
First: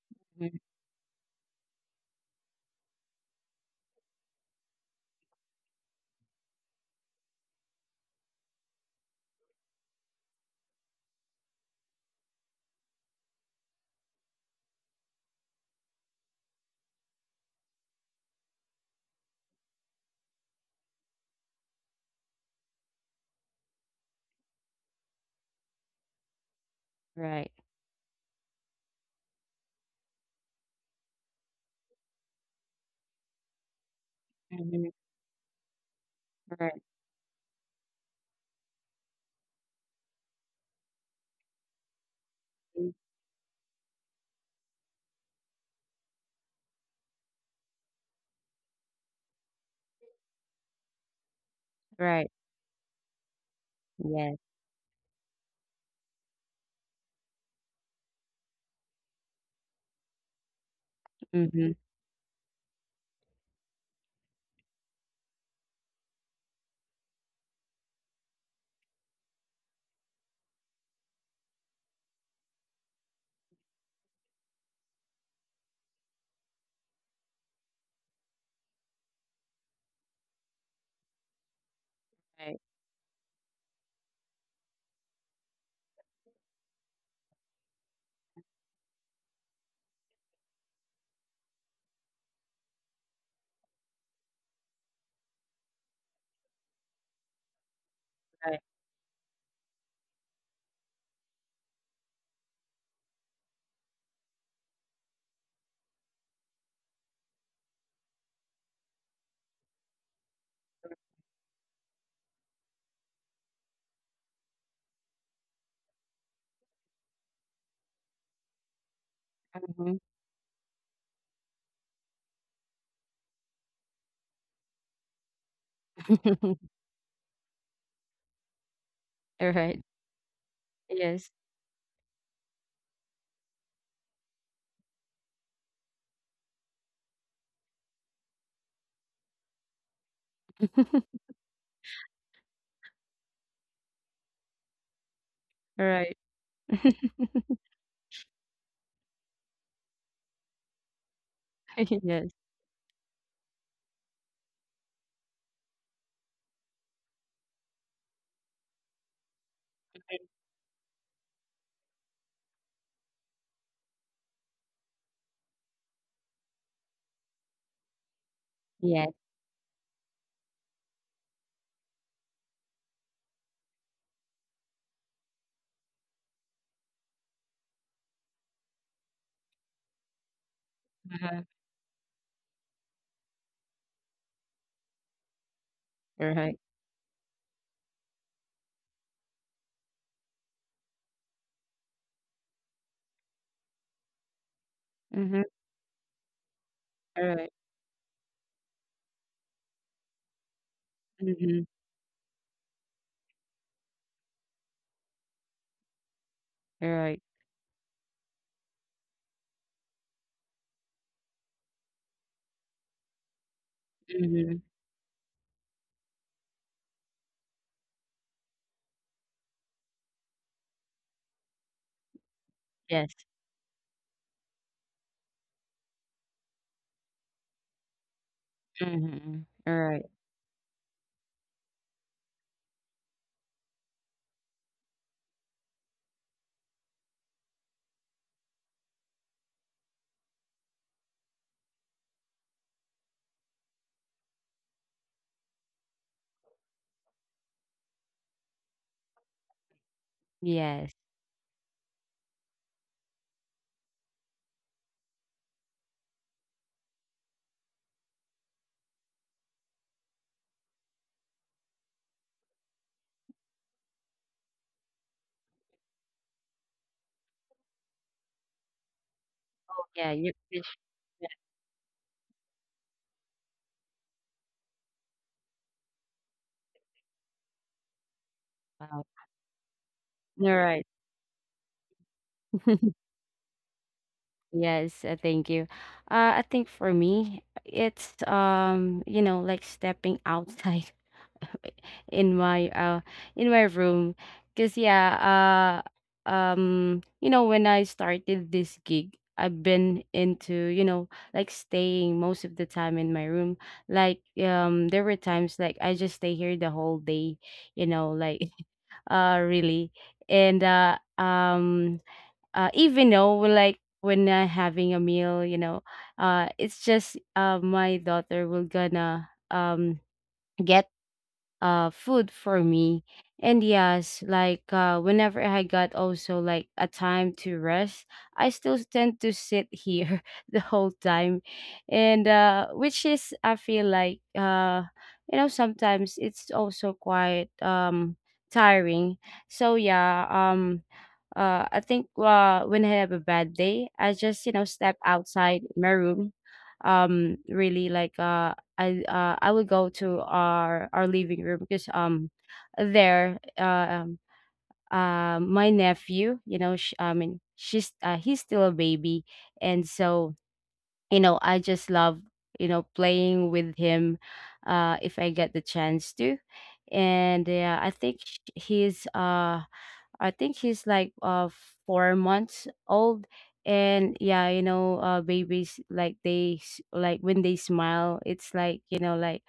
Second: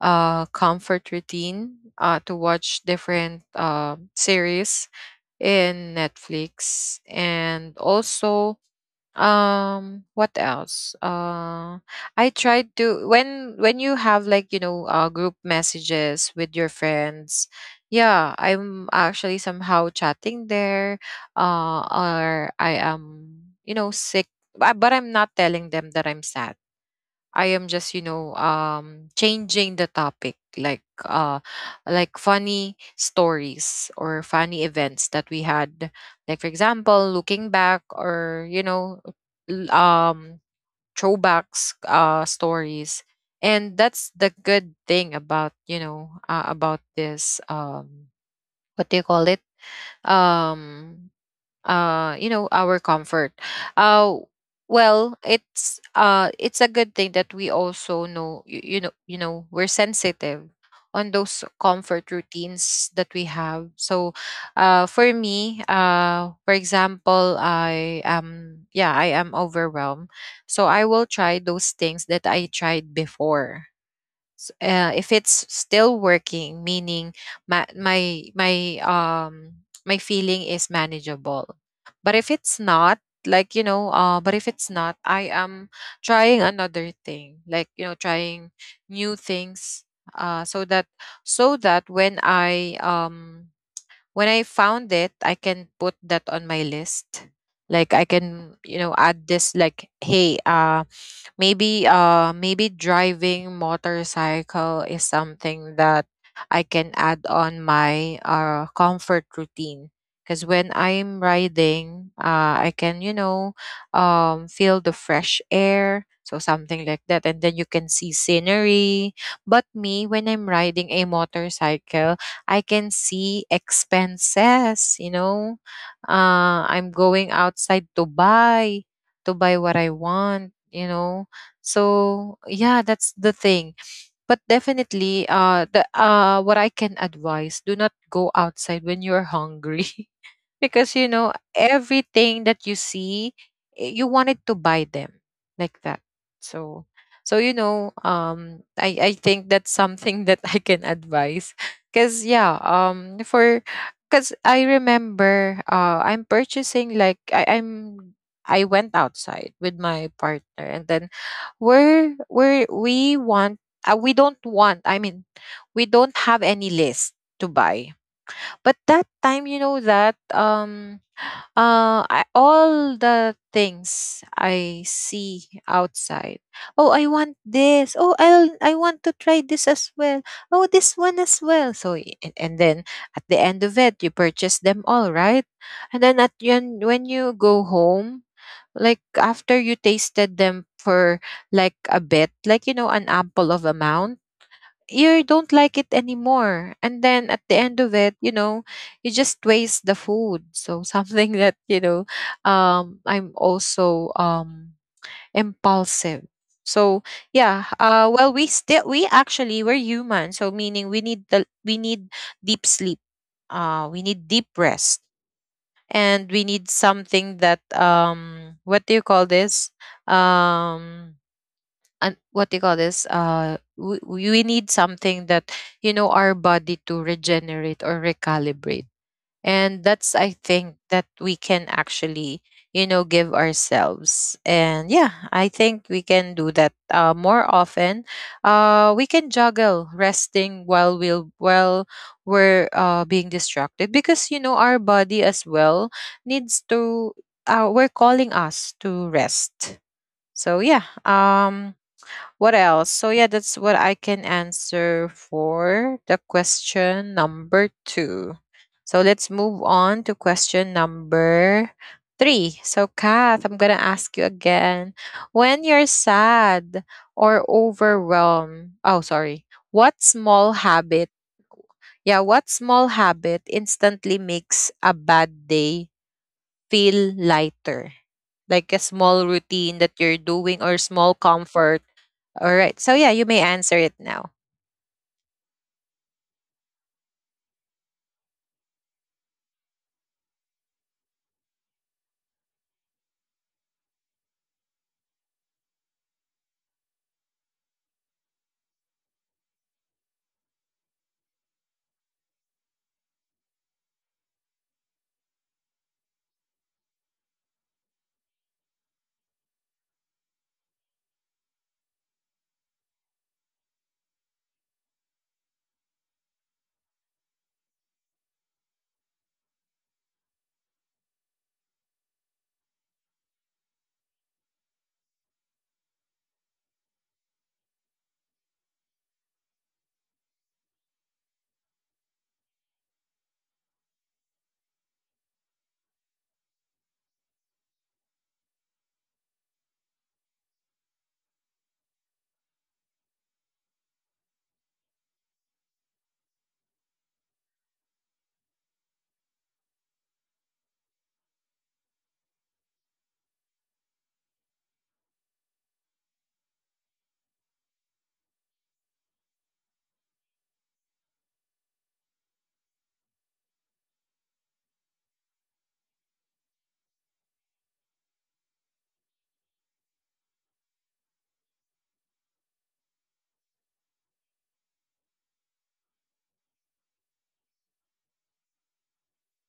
Mhm. comfort routine, to watch different, series in Netflix. And also, what else? I tried to, when you have, like, group messages with your friends, yeah, I'm actually somehow chatting there. Or I am, sick, but I'm not telling them that I'm sad. I Right. am just, changing the topic, like, like funny stories or funny Mhm. events that we had. Like, for Right. example, looking back, or, l- um, throwbacks, Mm. stories. And that's the good thing about, about this, what do you call it? Um, Right. Our comfort. uh Yes. well, it's a good thing that we also know, you, you know we're sensitive on those Mhm. comfort routines that we have. So, for me, for example, I am overwhelmed, so I will try those things that I tried before. If it's still working, meaning my feeling is manageable, but if it's Right. not but if it's not, I am trying another thing, like, trying new things. Uh so that so that when I found it, I can put that on my list, like I can, Right. Add this, like, hey, maybe driving motorcycle is something that I can add on my comfort routine. Because when I'm riding, I can, feel the fresh air. So something like that. And then you can see scenery. But Mhm. me, when I'm riding a motorcycle, I can see expenses. [LAUGHS] I'm going outside to buy, what Right. I want. Yes. So, yeah, that's the thing. But definitely, the what I can advise: do not go outside when you're hungry, [LAUGHS] because [LAUGHS] everything that you see, you wanted to buy them, like that. Right. So, [LAUGHS] so, I think that's something [LAUGHS] that I can advise, [LAUGHS] because, Yes. yeah, for because I remember, I'm purchasing like I I'm I went outside with my partner, and then we want, we don't want I mean, we don't have any list to buy, but that Yes. time, that, all the things I see outside, oh, I want this, oh, I'll I want to try this as well, oh, this one as Uh-huh. well. So, and then at the end of it, you purchase them, all right? And then at the Right. end, when you go home, like after you tasted them for like a bit, like, you know, an ample of amount, you Mhm. don't like it anymore, and then at Right. the end of it, you just waste the food. [LAUGHS] So something that, Mhm. you know, I'm also, impulsive. So, Right. yeah, well, we're human, so meaning we need deep sleep, we need deep Mhm. rest. And we need something that, what do you call this? um and what do you call this? Yes. We need something that, our body, to regenerate or recalibrate. Mhm. And that's, Right. I think, that we can actually, give ourselves. And, yeah, I think we can do that, more often. We can juggle resting while we're, being distracted, because, our body as well needs to, we're calling us to rest. So, yeah, Yes. What else? So, yeah, that's what I can answer for the question number two. So let's move on to question number three. So, Kath, I'm gonna ask you again. When you're sad or overwhelmed, oh, sorry, Oh, what yeah. You small fish habit that yeah, what small habit instantly makes a bad day feel lighter? Like a out. small routine that you're All doing, or right. small comfort, all right. So, [LAUGHS] yeah, you may answer it now. Yes, thank you. I think for me, it's, like stepping outside, in my uh in my room. Because yeah, when I started this gig, I've been into, like staying most of the time in my room. Like, there were times like I just stay here the whole day, like [LAUGHS] really. And even though, like, when I'm having a meal, it's just, my daughter will gonna, get food for me. And yes, like, whenever I got also like a time to rest, I still tend to sit here [LAUGHS] the whole time. And which is, I feel like, sometimes it's also quite, tiring. So yeah. I think, when I have a bad day, I just, step outside my room. Really, like, I would go to our living room, because, there um my nephew, you know sh I mean, she's he's still a baby. And so, I just love, playing with him, if I get the chance to. And yeah, I think, he's like, 4 months old, and yeah, babies, like, like when they smile, it's, like,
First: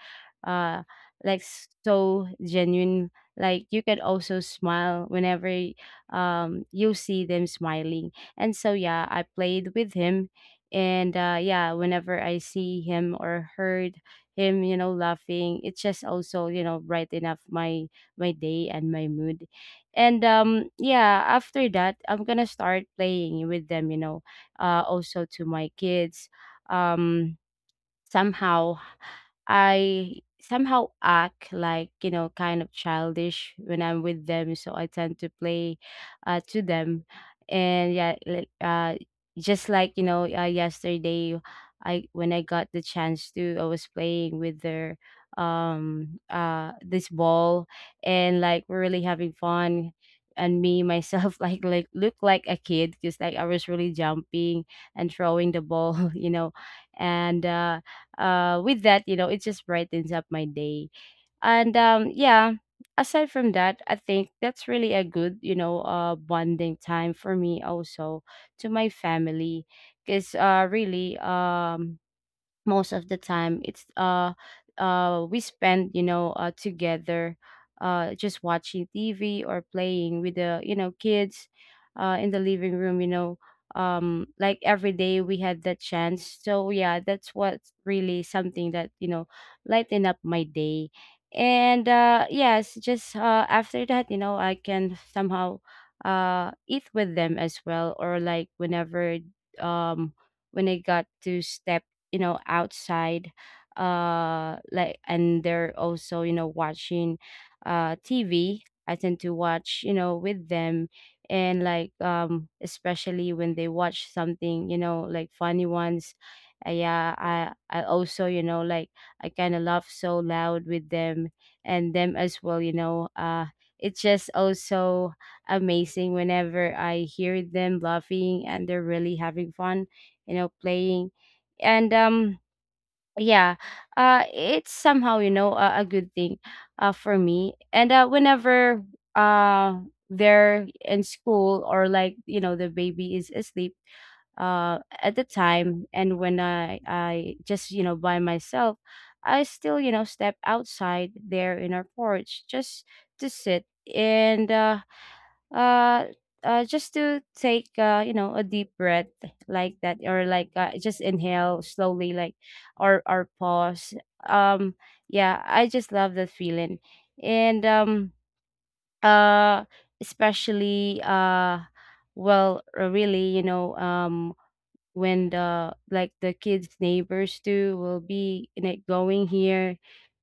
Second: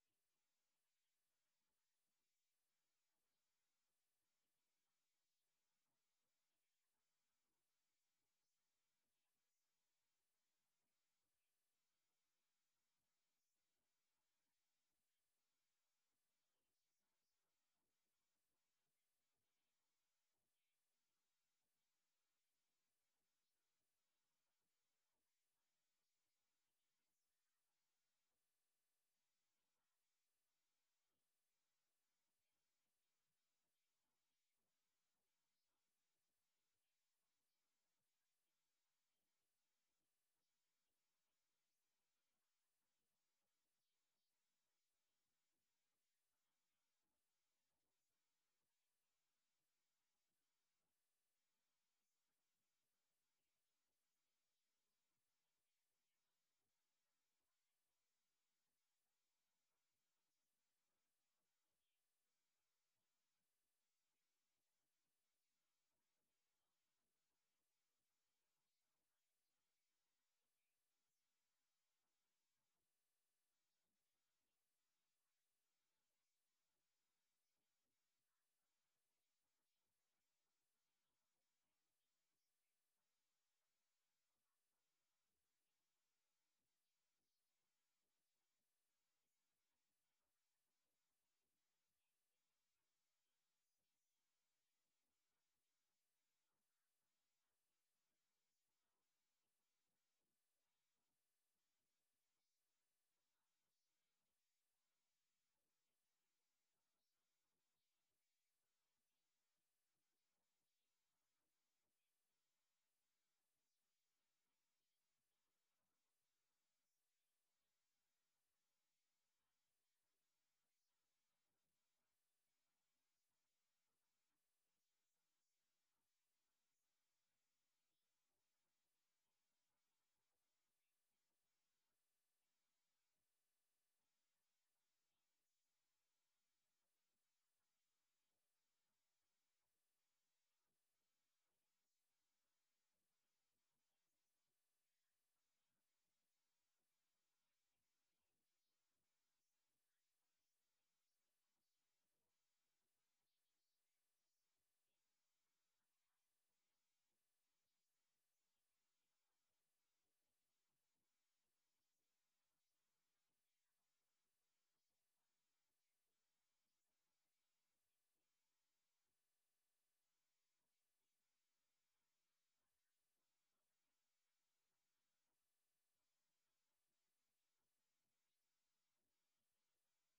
uh, like so genuine. Like, you can also smile whenever, you see them smiling, and so yeah, I played with him, and yeah, whenever I see him or heard him, laughing, it just also, brighten up my day and my mood. And yeah, after that I'm gonna start playing with them, also to my kids. um Somehow, I somehow act like, kind of childish when I'm with them. So I tend to play, to them. And yeah, just like, yesterday, I, when I got the chance to, I was playing with their, this ball, and like we're really having fun, and me myself [LAUGHS] like look like a kid, because like I was really jumping and throwing the ball [LAUGHS] . And with that, it just brightens up my day. And yeah. Aside from that, I think that's really a good, bonding time for me, also, to my family. Because, really, most of the time, it's, we spend, together, just watching TV or playing with the, kids, in the living room. Like every day we had that chance, so yeah, that's what's really something that, lighten up my day. And yes, just, after that, I can somehow, eat with them as well. Or, like, whenever, um when I got to step, outside, like, and they're also, watching TV, I tend to watch, with them. And, like, especially when they watch something, like funny ones, yeah, I also, like, I kind of laugh so loud with them. And them as well, it's just also amazing whenever I hear them laughing and they're really having fun, playing. And yeah. It's somehow, a good thing, for me. And whenever, uh they're in school, or like, the baby is asleep, at the time, and when I just, by myself, I still, step outside there in our porch, just to sit, and uh, just to take, a deep breath like that, or like, just inhale slowly, like, or pause. um yeah, I just love that feeling. And um uh especially, well, really, when the, like, the kids neighbors too will be, like, going here.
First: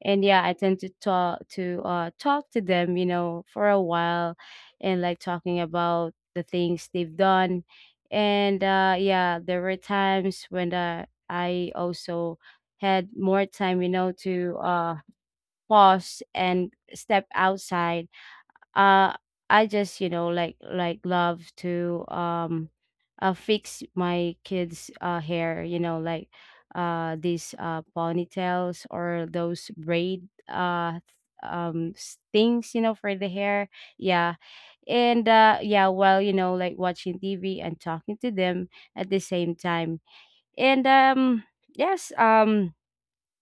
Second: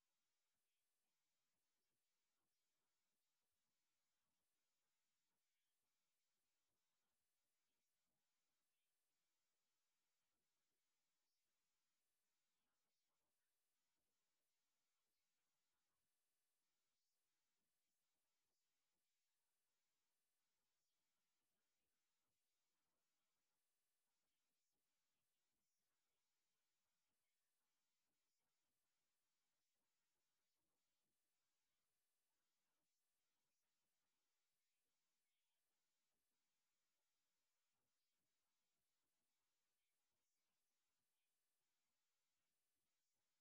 And yeah, I tend to talk to them, for a while, and like talking about the things they've done. And yeah, there were times when, I also had more time, to, pause and step outside. uh I just, like love to, fix my kids hair, like, these, ponytails or those braid, things, for the hair. Yeah. And yeah, while, like watching TV and talking to them at the same time. And yes.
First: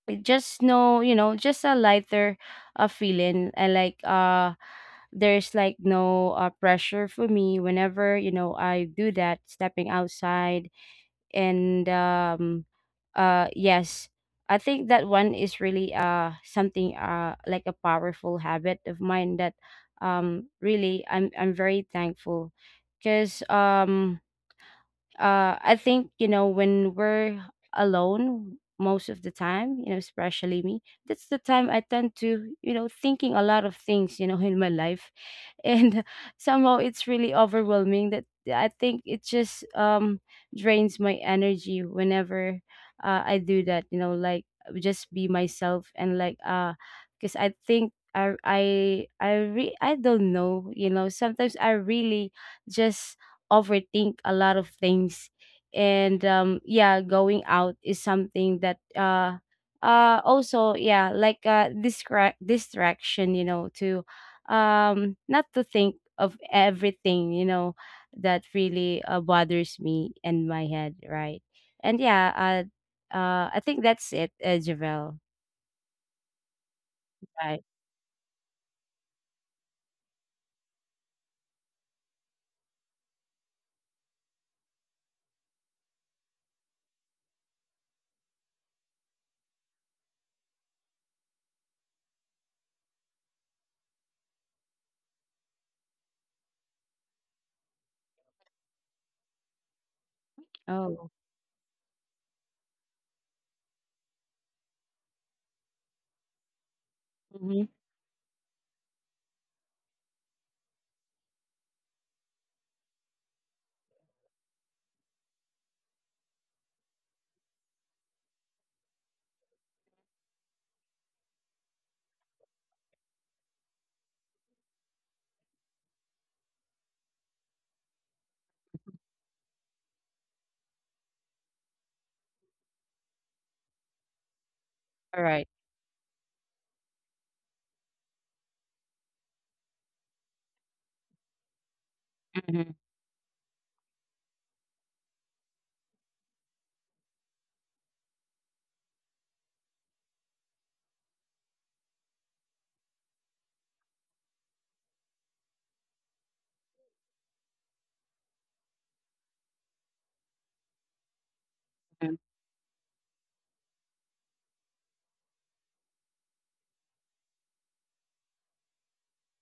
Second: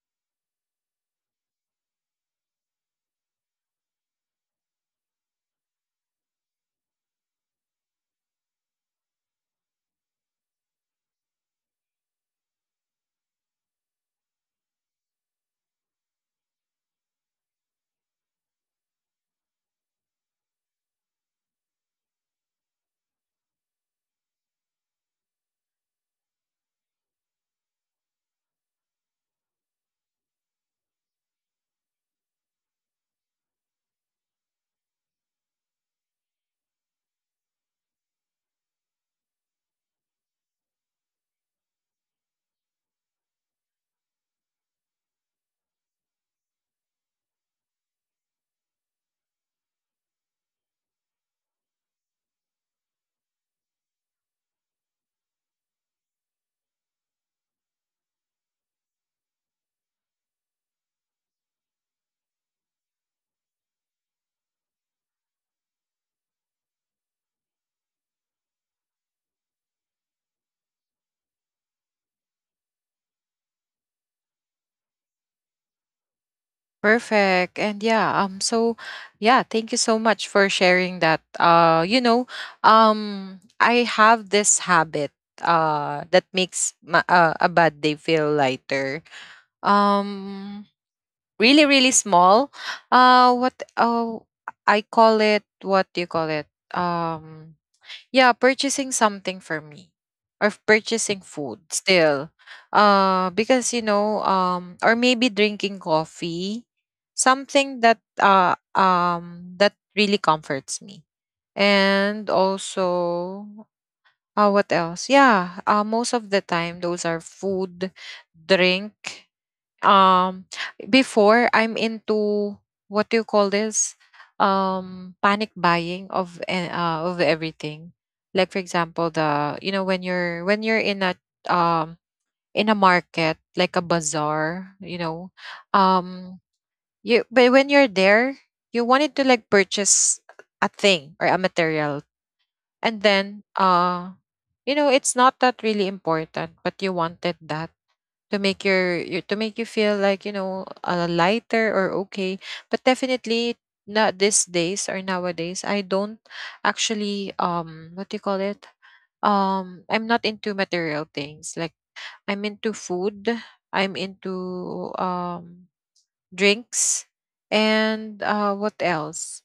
It just, no, just a lighter, feeling, and like, there's, like, no, pressure for me whenever, I do that, stepping outside. And yes, I think that one is really, something, like a powerful habit of mine, that, really, I'm very thankful. Because, I think, when we're alone most of the time, especially me, that's the time I tend to, thinking a lot of things, in my life. And [LAUGHS] somehow it's really overwhelming, that I think it just, drains my energy whenever, I do that, like, just be myself, and like, because I think, I don't know, sometimes I really just overthink a lot of things. And yeah, going out is something that, also, yeah, like, distraction, to, not to think of everything, That really bothers me and my head, right? And yeah, I think that's it, Javel, Perfect. right? And, yeah, so, yeah, thank you so much for sharing that. I have this habit that makes, a bad day feel lighter. Um Really, really small. What, I call it, what do you call it? Um Yeah, purchasing something for me, or Oh. purchasing food still. Because, you know, or maybe drinking coffee, Mm-hmm. something that really comforts me. And also, what else? Yeah, most of the time those are food, drink, um, before I'm into, what do you call this? Panic buying of, of everything. Like, for example, the you know when you're in a, um market, like a bazaar, All right. um, you but when you're there, you wanted to, like, purchase a thing or a material, Mm-hmm. and then, it's not that really important, but you wanted that to make you feel, like, lighter or okay. But definitely not these days, or nowadays I don't actually, what do you call it? I'm not into material things. Like, I'm into food, I'm into, drinks. And, what else?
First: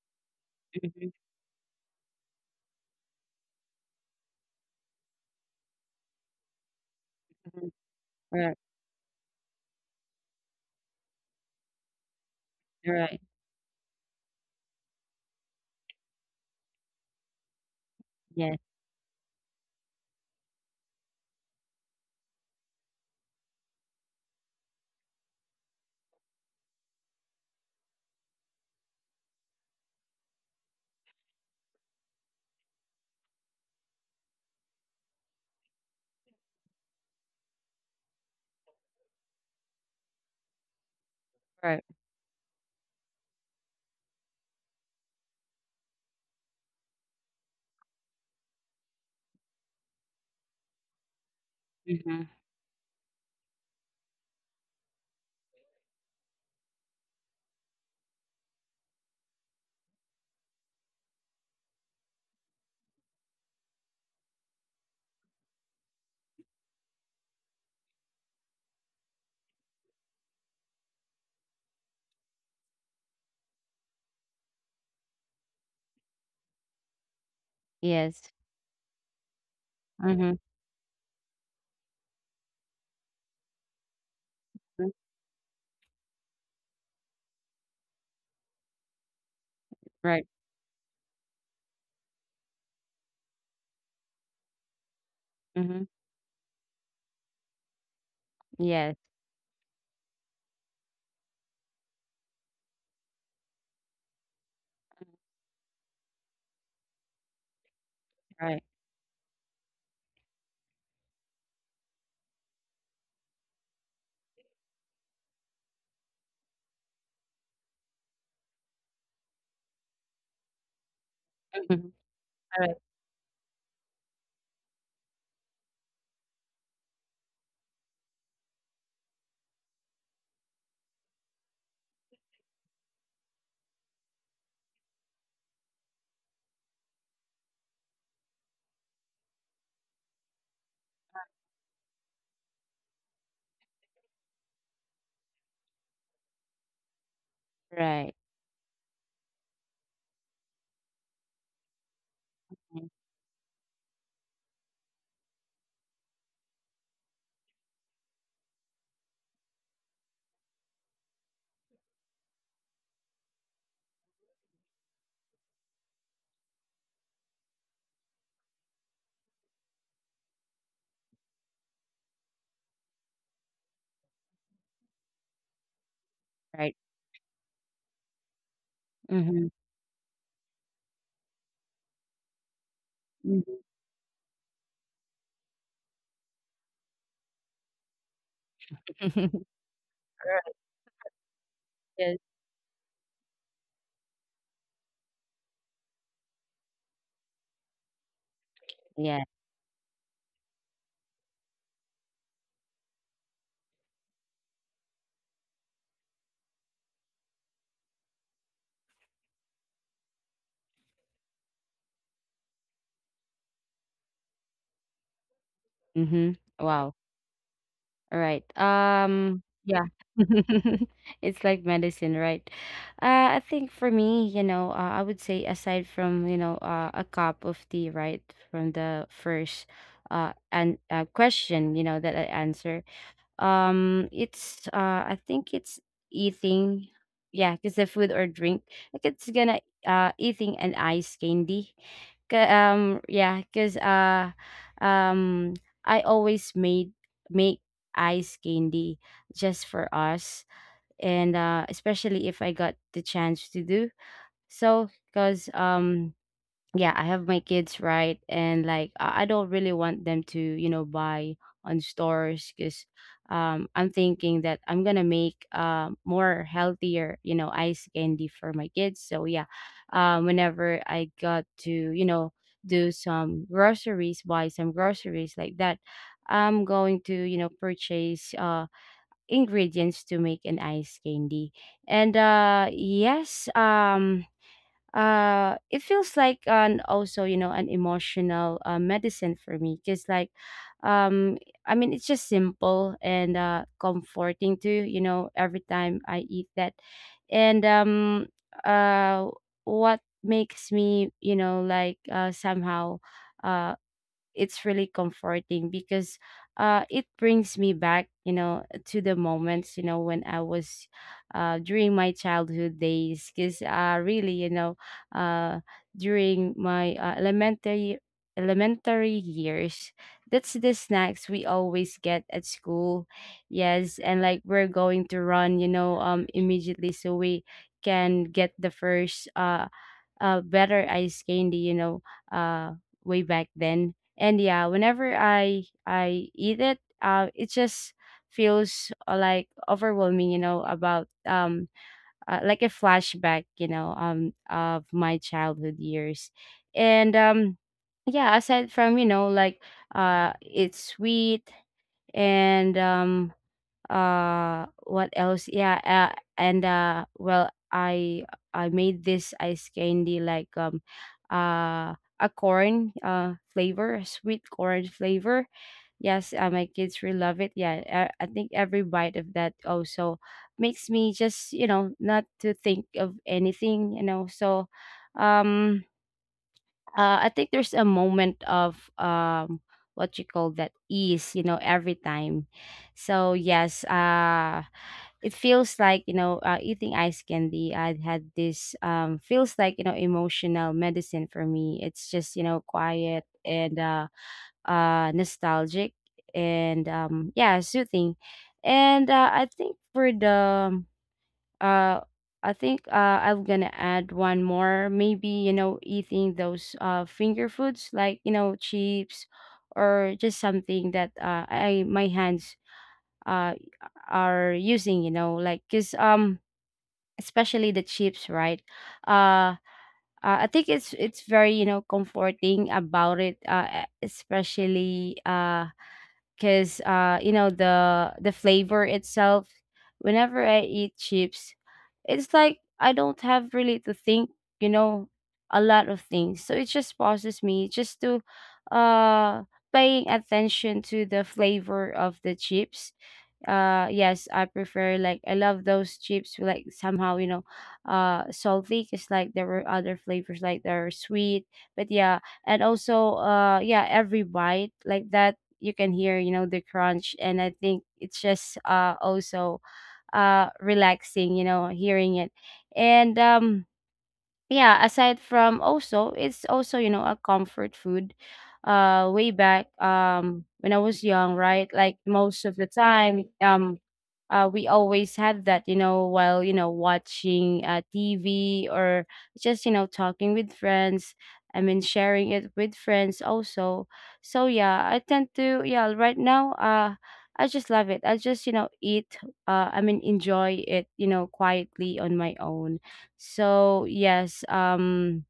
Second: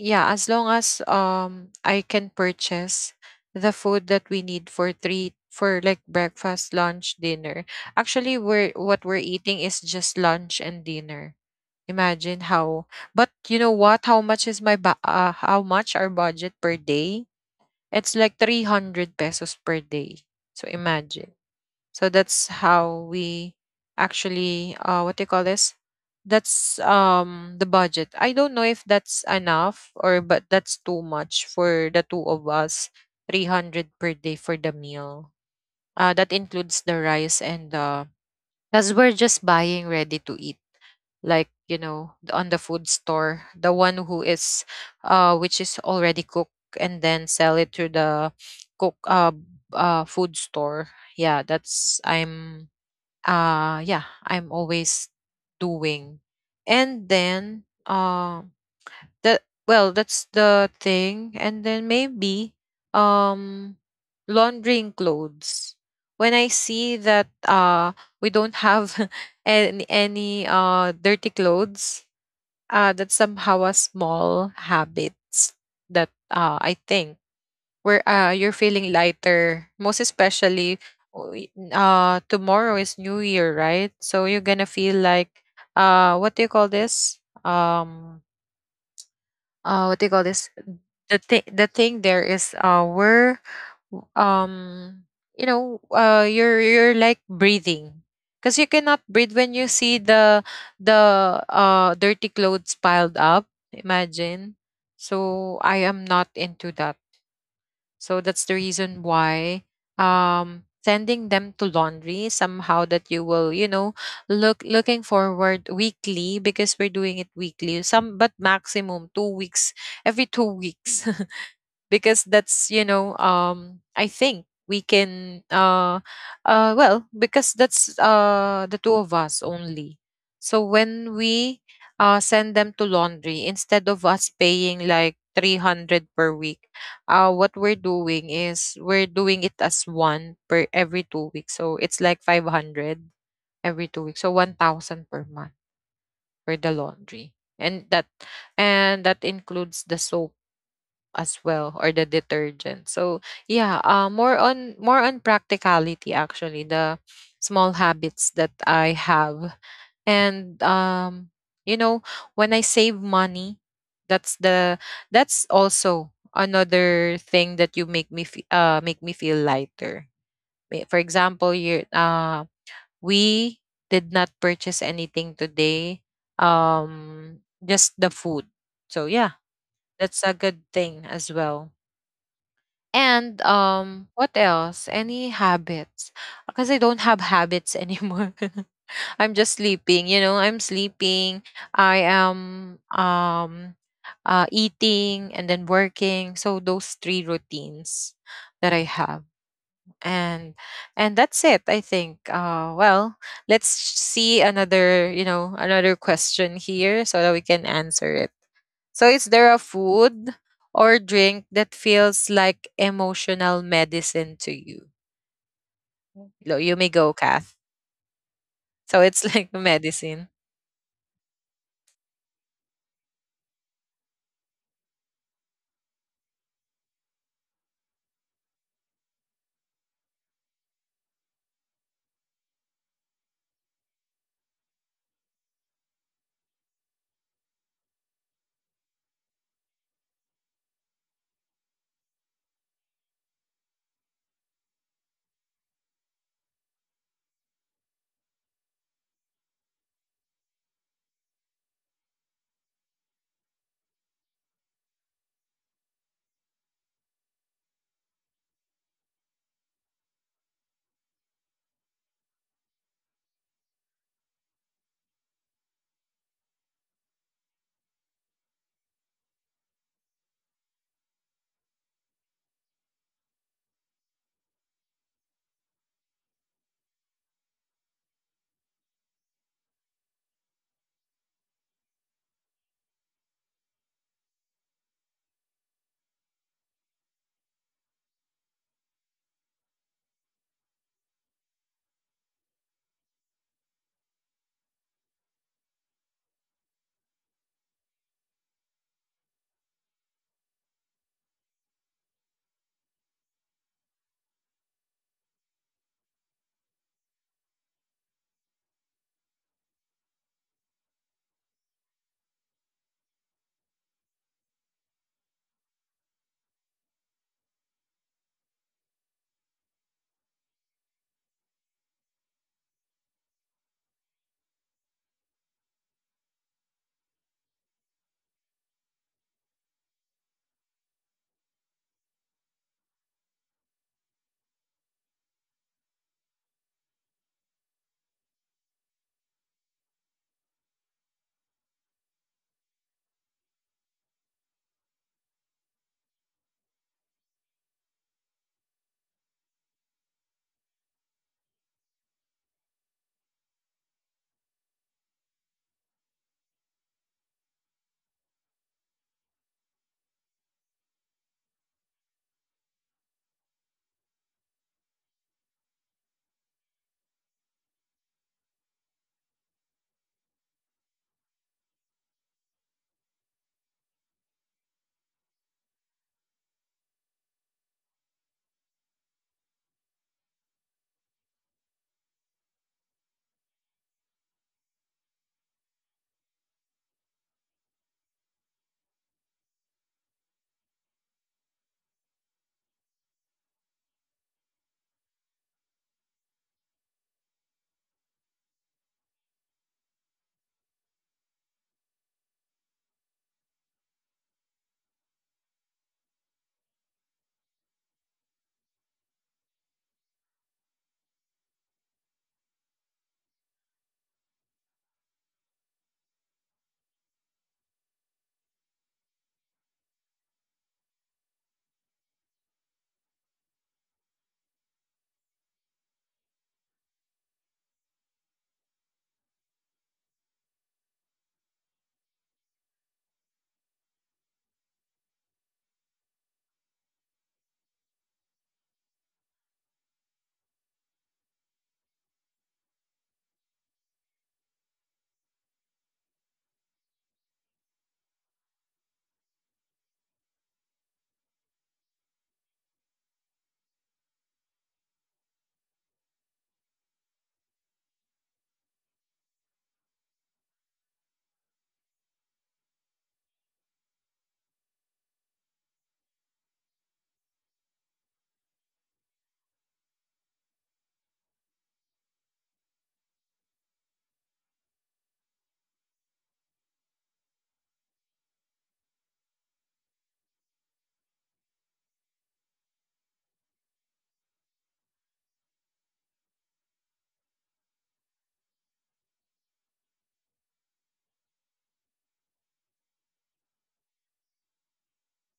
Yeah, as long as, Mm-hmm. I can purchase the food that we need for three, for like breakfast, lunch, dinner. Mm-hmm. Actually, we're Right. what we're eating is just lunch and dinner. Imagine how. All But right. you know what? How much is how much our budget per day? It's like Yes. 300 pesos per day. So imagine. So that's how we actually, what do you call this? That's, the budget. I don't know if that's enough, or, but that's too much for the two of us. 300 per day for the meal. That includes the rice, and the cuz we're just buying ready to eat, like, you Right. know, on the food store, the one who is, which is already cooked, and then sell it to the cook, food store. Yeah, that's, Mm-hmm. I'm, yeah, I'm always doing. And then, that well, that's the thing. And then, maybe, um laundering clothes, when I see that, we don't have [LAUGHS] any dirty clothes, that's somehow a small habits that, I think, where, Yes. You're feeling lighter. Most Mhm. especially, tomorrow is New Year, right? So you're gonna Mm. feel like, what do you call this? What do you call Right. this? The thing there is, we're, um, you know, Mhm. You're like breathing. Because you Yes. cannot breathe when you see the dirty clothes piled up. Imagine. So I am not into that. So that's the Right. reason why, sending them to laundry, somehow that you will, looking forward weekly, because we're doing it weekly. Some, but maximum 2 weeks, every 2 weeks. Mhm. Because that's [LAUGHS] you Right. know um I think we can well because that's the two of us only. So when we send them to laundry, instead of us paying like 300 per week, what we're doing is we're doing it as one per every 2 weeks, so it's like 500 every 2 weeks, so 1000 per month for the laundry. And that Right. and that includes the soap as well, or the Mm. detergent. So yeah, more on practicality. Actually, the small habits that I have, and you know, when I save money, that's the that's also another thing that you make me make me feel lighter. For example, you we did not purchase anything today. Right. Just the food. So yeah, Mhm. that's a good thing as well. And Mhm. What else? Any habits? Because I don't have habits anymore. [LAUGHS] I'm just [LAUGHS] sleeping. You know, I'm Right. sleeping. I Yes. am eating and then working. So those three routines that I Yeah. have, and that's it, I think. Let's see another. You know, another question here so that we can answer it. So is there a food or drink that feels like emotional medicine to you? Mhm. You may Wow. go, Kath. Alright. So it's like [LAUGHS] Yeah. medicine. [LAUGHS] It's like medicine, right? I think for me, you know, I would say aside from, you know, a cup of tea, right, from the first and question, you know, that I answer. Um it's uh i think it's eating. Yeah, because the food or drink, like it's gonna eating an ice candy. Yeah, because um I always made make ice candy just for us. And especially if I got the chance to do so, because yeah, I have my kids, right? And like I don't really want them to, you know, buy on stores because I'm thinking that I'm gonna make more healthier, you know, ice candy for my kids. So yeah, whenever I got to, you know, do some groceries, buy some groceries like that, I'm going to, you know, purchase ingredients to make an ice candy. And yes, it feels like an also, you know, an emotional medicine for me because like um I mean, it's just simple and comforting too, you know, every time I eat that. And uh what makes me, you know, like somehow uh it's really comforting because it brings me back, you know, to the moments, you know, when I was during my childhood days, because really, you know, uh during my elementary years, that's the snacks we always get at school. Yes, and like we're going to run, you know, immediately so we can get the first better ice candy, you know, uh, way back then. And yeah, whenever I eat it, it just feels like overwhelming, you know, about like a flashback, you know, of my childhood years. And yeah, aside from, you know, like it's sweet. And what else? Yeah, and well, I made this ice candy like uh a corn flavor, a sweet corn flavor. Yes, my kids really love it. Yeah, I think every bite of that also makes me just, you know, not to think of anything, you know. So um I think there's a moment of what you call that ease, you know, every time. So yes, it feels like, you know, eating ice candy, I had this feels like, you know, emotional medicine for me. It's just, you know, quiet and nostalgic and yeah, soothing. And I think for the uh I think I'm gonna add one more. Maybe, you know, eating those finger foods like, you know, chips or just something that I my hands uh are using, you know, like cause especially the chips, right? Uh I think it's very, you know, comforting about it, especially because you know, the flavor itself whenever I eat chips, it's like I don't have really to think, you know, a lot of things. So it just pauses me just to uh paying attention to the flavor of the chips. Yes, I prefer like I love those chips, like somehow, you know, salty, because like there were other flavors like they're sweet, but yeah. And also yeah, every bite like that, you can hear, you know, the crunch, and I think it's just also relaxing, you know, hearing it. And yeah, aside from, also it's also, you know, a comfort food way back when I was young, right? Like most of the time, we always had that, you know, while, you know, watching TV or just, you know, talking with friends. I mean, sharing it with friends also. So yeah, I tend to, yeah, right now I just love it. I just, you know, eat, I mean enjoy it, you know, quietly on my own. So yes, um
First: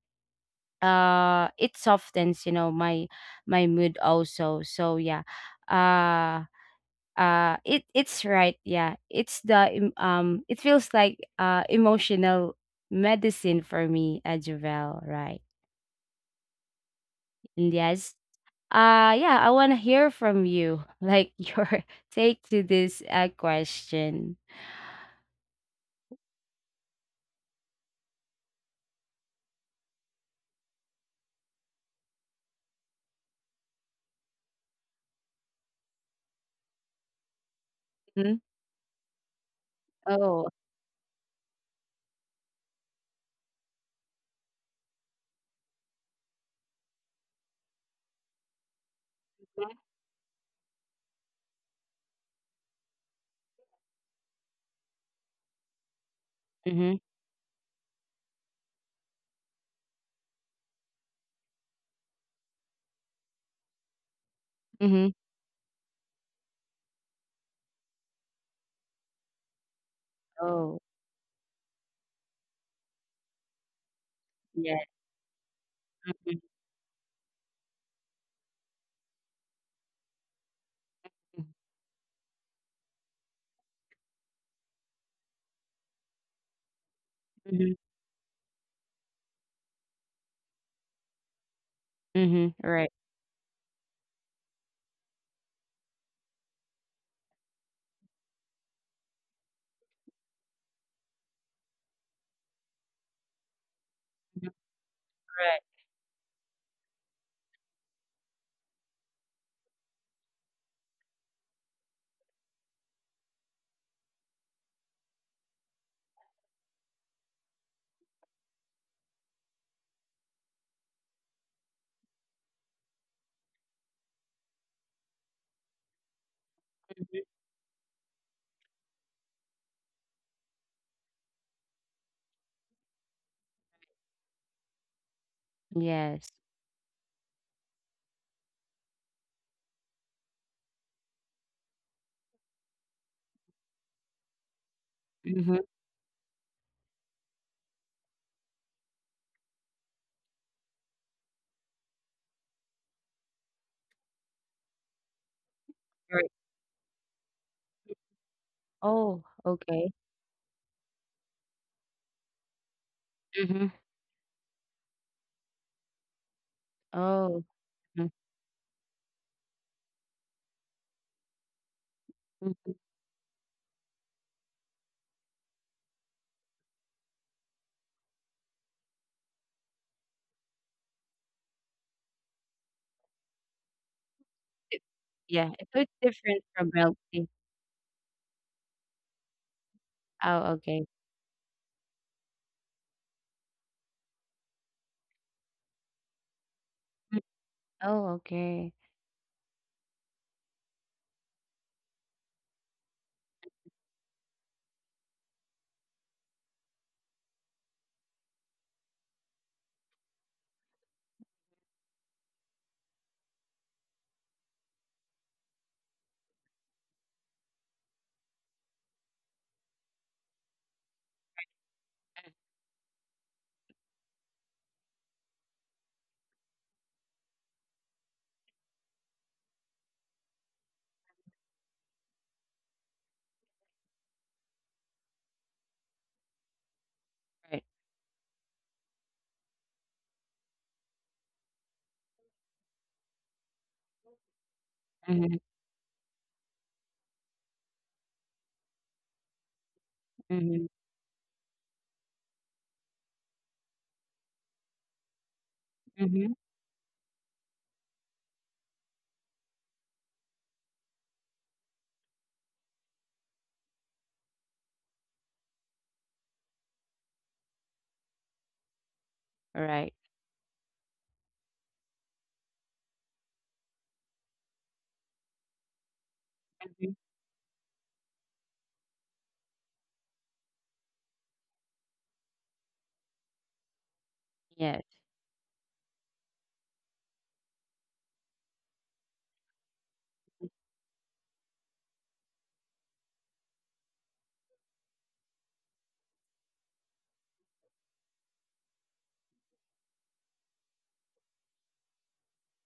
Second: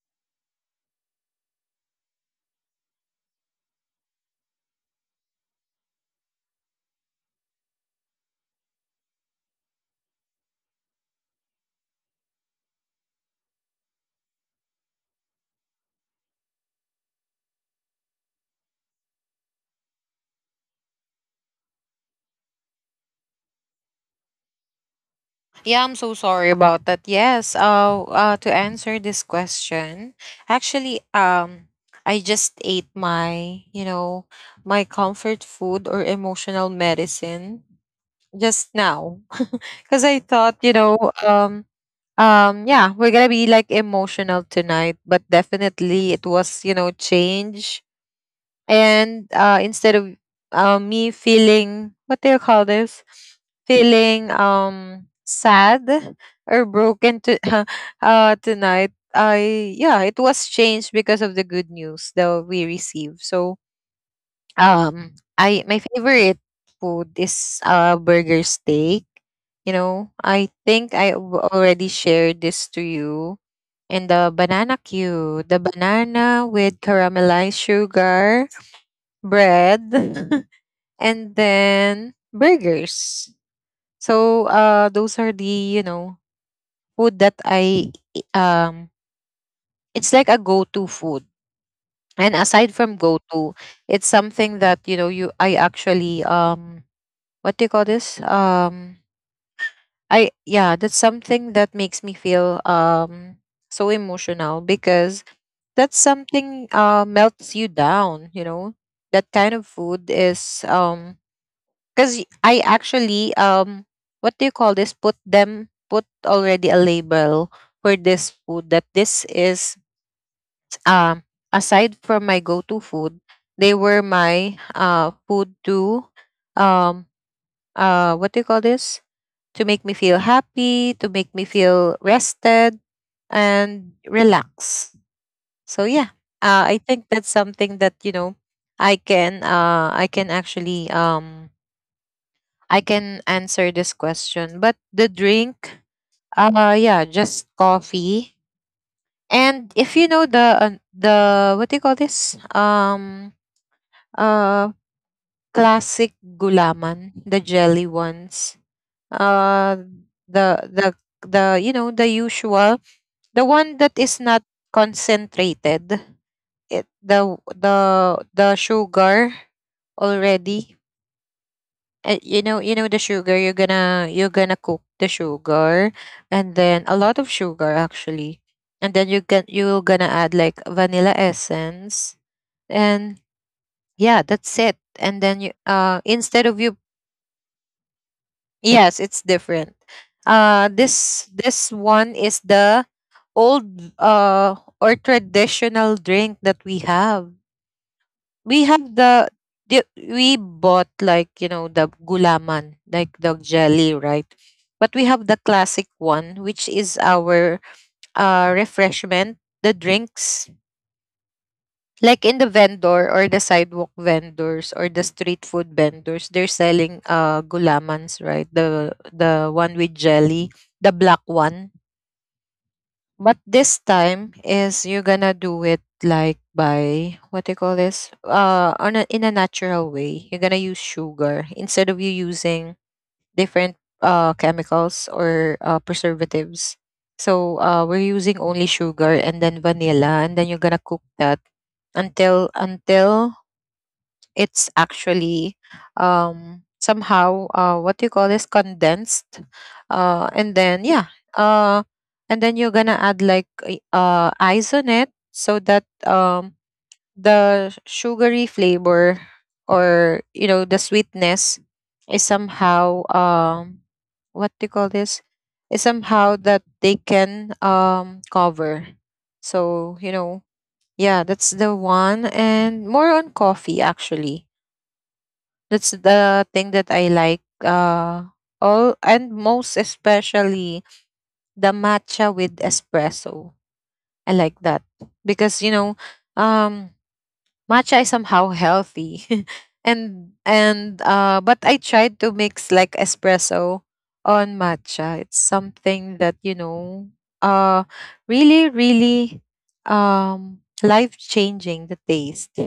uh it softens, you know, my mood also. So yeah, uh it it's right, yeah, it's the it feels like emotional medicine for me, Ajvel, right? And yes, yeah, I want to hear from you [LAUGHS] like your [LAUGHS] take to this question. Yeah, I'm so sorry about that. Yes, to answer this question, actually I just ate my, you know, my comfort food or emotional medicine Mhm. just now. [LAUGHS] Cuz I Oh. thought, you know, um yeah, we're gonna be like emotional tonight, but definitely it was, you know, change. And instead of me feeling, what do you call this, feeling sad or Mhm. broken to [LAUGHS] tonight, I yeah, it was changed because of the good news that we received. So Mhm. um I my favorite food is burger steak. You know, I Oh. think already shared this to you, and the Yeah. banana queue, the Mhm. banana with caramelized sugar, bread, [LAUGHS] and then burgers. So those are the, you know, food that Mhm. I it's like a go-to food. And Mhm. aside Right. from go-to, it's something that, you know, you I actually what do you call this? I yeah, that's something that makes me feel so Mhm. emotional, because Right. that's something melts you down, you know. That kind of food is because I actually what do you call this, put already a label for this food, that this is um aside from my go-to food, they were my food to um Mhm. What do you call this, to make me feel happy, to make me feel rested and relaxed. So yeah, Yes. I think that's something that, you know, I can actually I can answer this question. But the Mhm. drink, yeah, just coffee. And if you know the, what do you call this, uh classic Right. gulaman, the jelly ones, Oh, okay. uh the the the, you know, the usual, the Mhm. one that is not concentrated. It Oh. Mhm. The sugar already, and you know, Mhm. you know, the sugar, you're gonna, you're gonna cook the sugar, and then a lot of sugar actually, and then you can, you're gonna add like vanilla essence, and yeah, that's It's it. And di yeah, then you so it's different instead of from you, milk tea. yes, it's different. Oh, okay. This, this one is the old uh or traditional drink that we Mm. have. Oh, okay. We have the, we bought like, you know, the gulaman, like the jelly, right? But we have the classic one, which is our refreshment, the drinks, like in the vendor, or the sidewalk vendors, or the street food vendors, they're selling gulamans, right? The one with jelly, the black one. But this time is you're gonna do it like by, what do you call this? On a, in a natural way. You're gonna use sugar instead of you using different chemicals or preservatives. Right. So we're using only sugar and then vanilla, and then you're gonna cook that until it's Mhm, actually somehow what do you call this, condensed, and mhm, then yeah. uh and then you're gonna add like ice on it, so that mhm. The sugary flavor, or you know, the sweetness is somehow what do you call this, is somehow that they can cover, Right. so you know. Yeah, that's the one. And more on coffee, actually, that's the thing Mhm. that I like. All, and most especially the matcha with espresso. I like that Yes. because, you know, um, matcha is somehow healthy, [LAUGHS] and but I tried to mix like espresso on matcha. It's something that, you know, uh, really, life changing the taste.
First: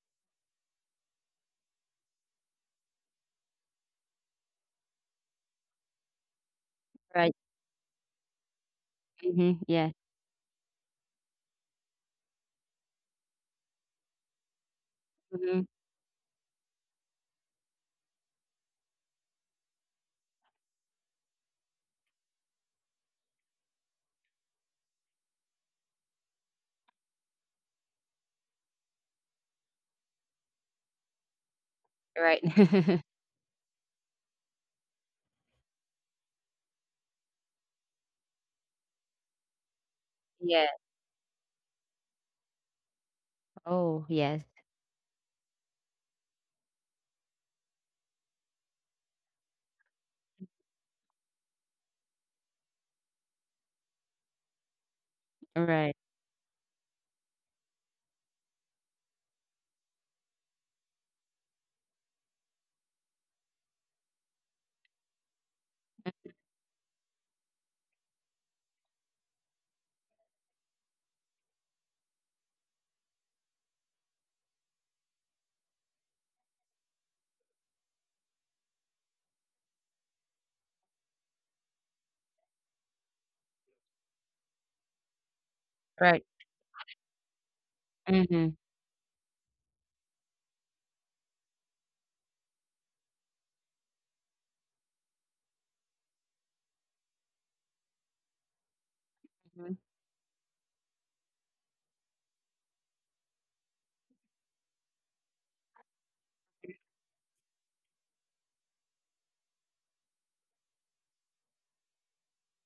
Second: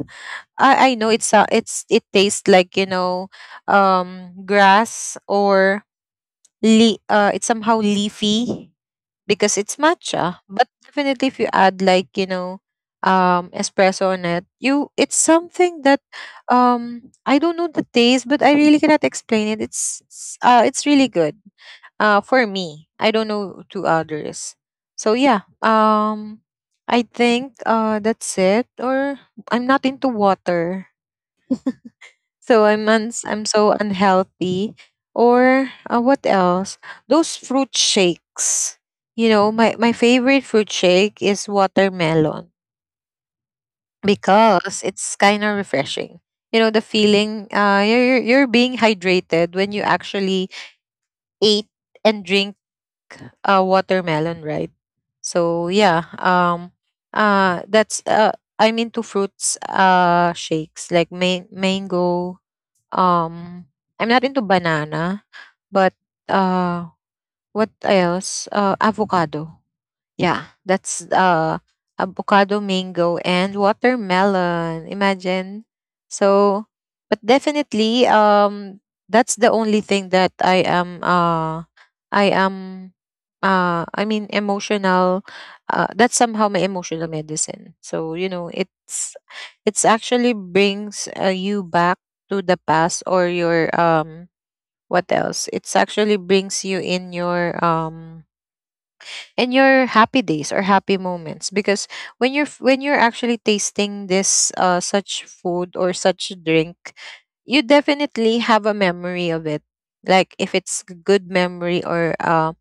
I know it's it tastes like, you know, grass, or Right. It's somehow leafy, Mhm. because it's Yes. matcha. But definitely if you add like, you know, espresso on it, you, it's Mhm. something that I don't know the taste, but I really cannot explain it. It's really good for me. I don't know to others. So yeah, I think that's it. Or I'm not into water, Right. so [LAUGHS] I'm so unhealthy. Or what else? Those fruit shakes. You know, my favorite Yeah. fruit shake is watermelon, Oh, yes. because it's kind of refreshing. You know, the feeling, you're being hydrated when you actually ate and drink watermelon, right? So Right. yeah, that's I'm into fruits shakes like mango. Um, I'm not into banana, but, uh, what else? Avocado. Yeah, that's, avocado, mango, and watermelon. Imagine. So, but definitely, that's the only thing that I am emotional. Right. That's somehow my emotional medicine, so you Mhm. know, it's actually brings you back to the past, or your what else, it's actually brings you in your and Mhm. your happy days or happy moments, because when you're actually tasting this such food or such drink, you definitely have a memory of it, like if it's a good memory, or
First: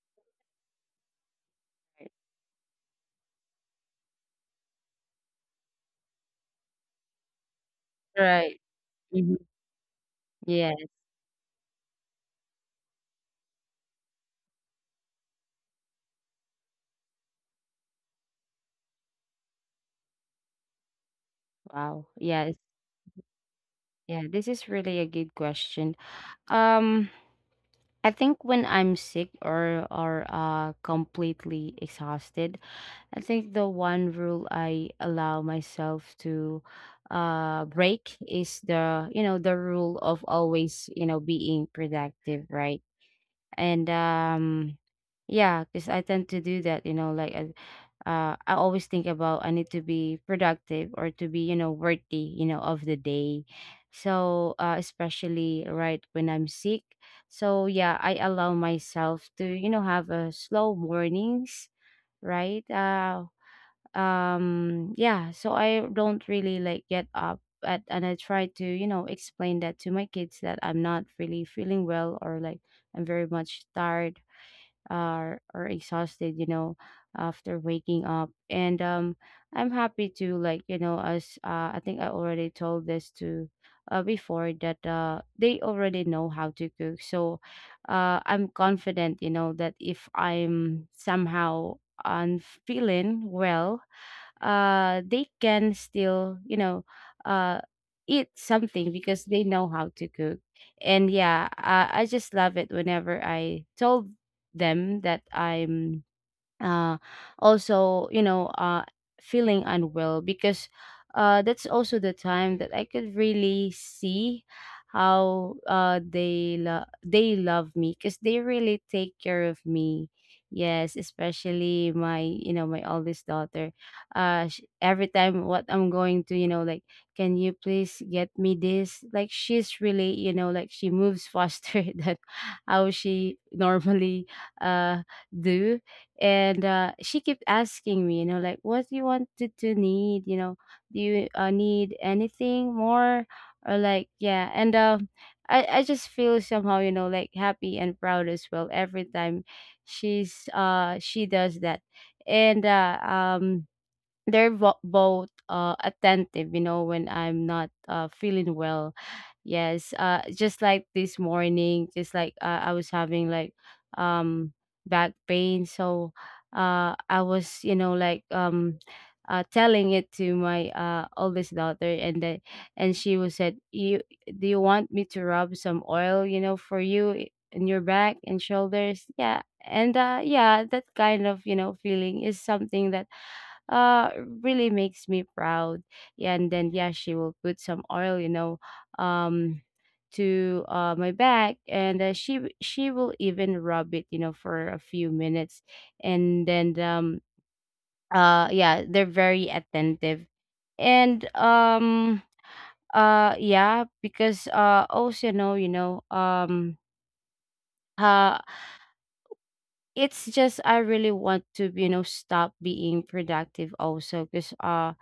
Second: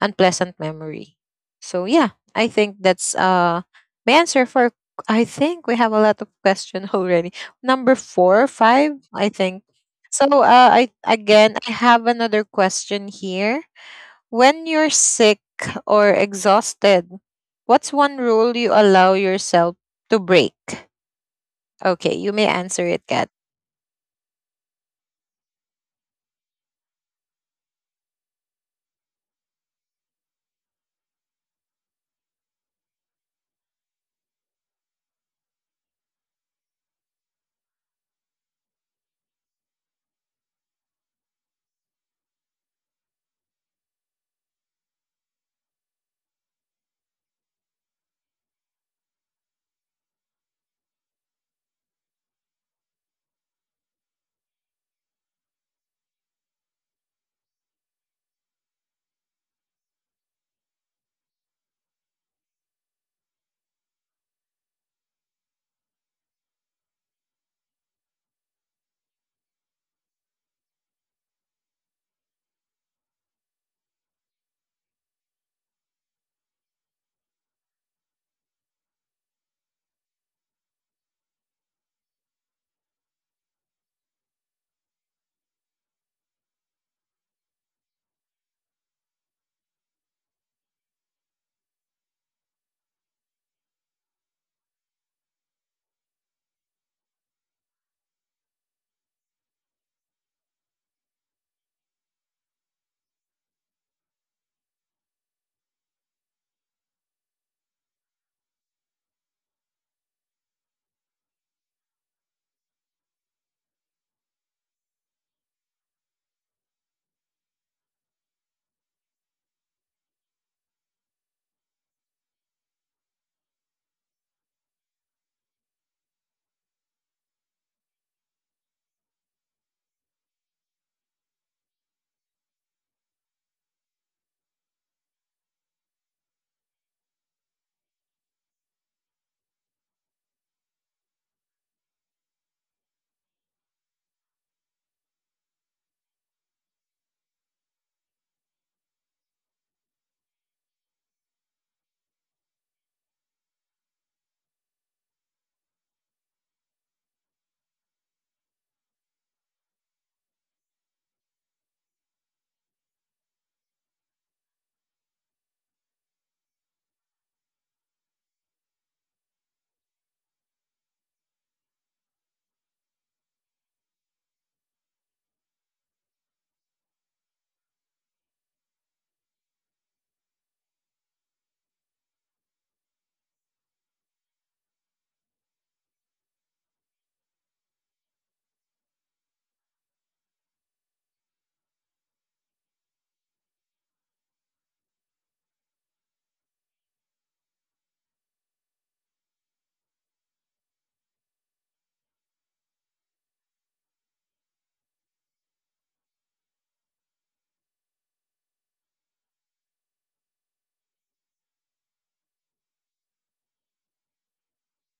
unpleasant memory. So yeah, I think that's my answer for, I think we have a lot of question [LAUGHS] already, number four Right. five I Mhm. think. So Yes. I have another question here. When you're sick or exhausted, what's one rule you allow yourself to break? Okay, Wow. you may Yes. answer it, Kat. Yeah, this is really a good question. Um I think when I'm sick or completely exhausted, I think the one rule I allow myself to break is the, you know, the rule of always, you know, being productive, right? And yeah, because I tend to do that, you know, like I always think about I need to be productive or to be, you know, worthy, you know, of the day. So especially right when I'm sick. So yeah, I allow myself to, you know, have a slow mornings, right? Yeah, so I don't really like get up at, and I try to, you know, explain that to my kids that I'm not really feeling well, or like I'm very much tired, or exhausted, you know, after waking up. And I'm happy to like, you know, as I think I already told this to before that they already know how to cook. So I'm confident, you know, that if I'm somehow unfeeling well, they can still, you know, uh, eat something because they know how to cook. And yeah, I just love it whenever I told them that I'm uh, also, you know, feeling unwell, because that's also the time that I could really see how they love me, because they really take care of me. Yes, especially my, you know, my oldest daughter. Every time what I'm going to, you know, like, can you please get me this? Like she's really, you know, like she moves faster [LAUGHS] than how she normally uh do. And she kept asking me, you know, like, what do you want to, need, you know, do you need anything more, or like yeah. And I just feel somehow, you know, like happy and proud as well every time she's she does that. And they're both attentive, you know, when I'm not feeling well. Yes, just like this morning, just like I was having like um back pain. So I was, you know, like telling it to my oldest daughter, and then and she was said, "You do you want me to rub some oil, you know, for you in your back and shoulders?" Yeah, and yeah, that kind of, you know, feeling is something that uh really makes me proud. Yeah, and then yeah, she will put some oil, you know, um to my back, and she will even rub it, you know, for a few minutes. And then yeah, they're very attentive. And yeah, because also know, you know, uh it's just I really want to, you know, stop being productive also, because uh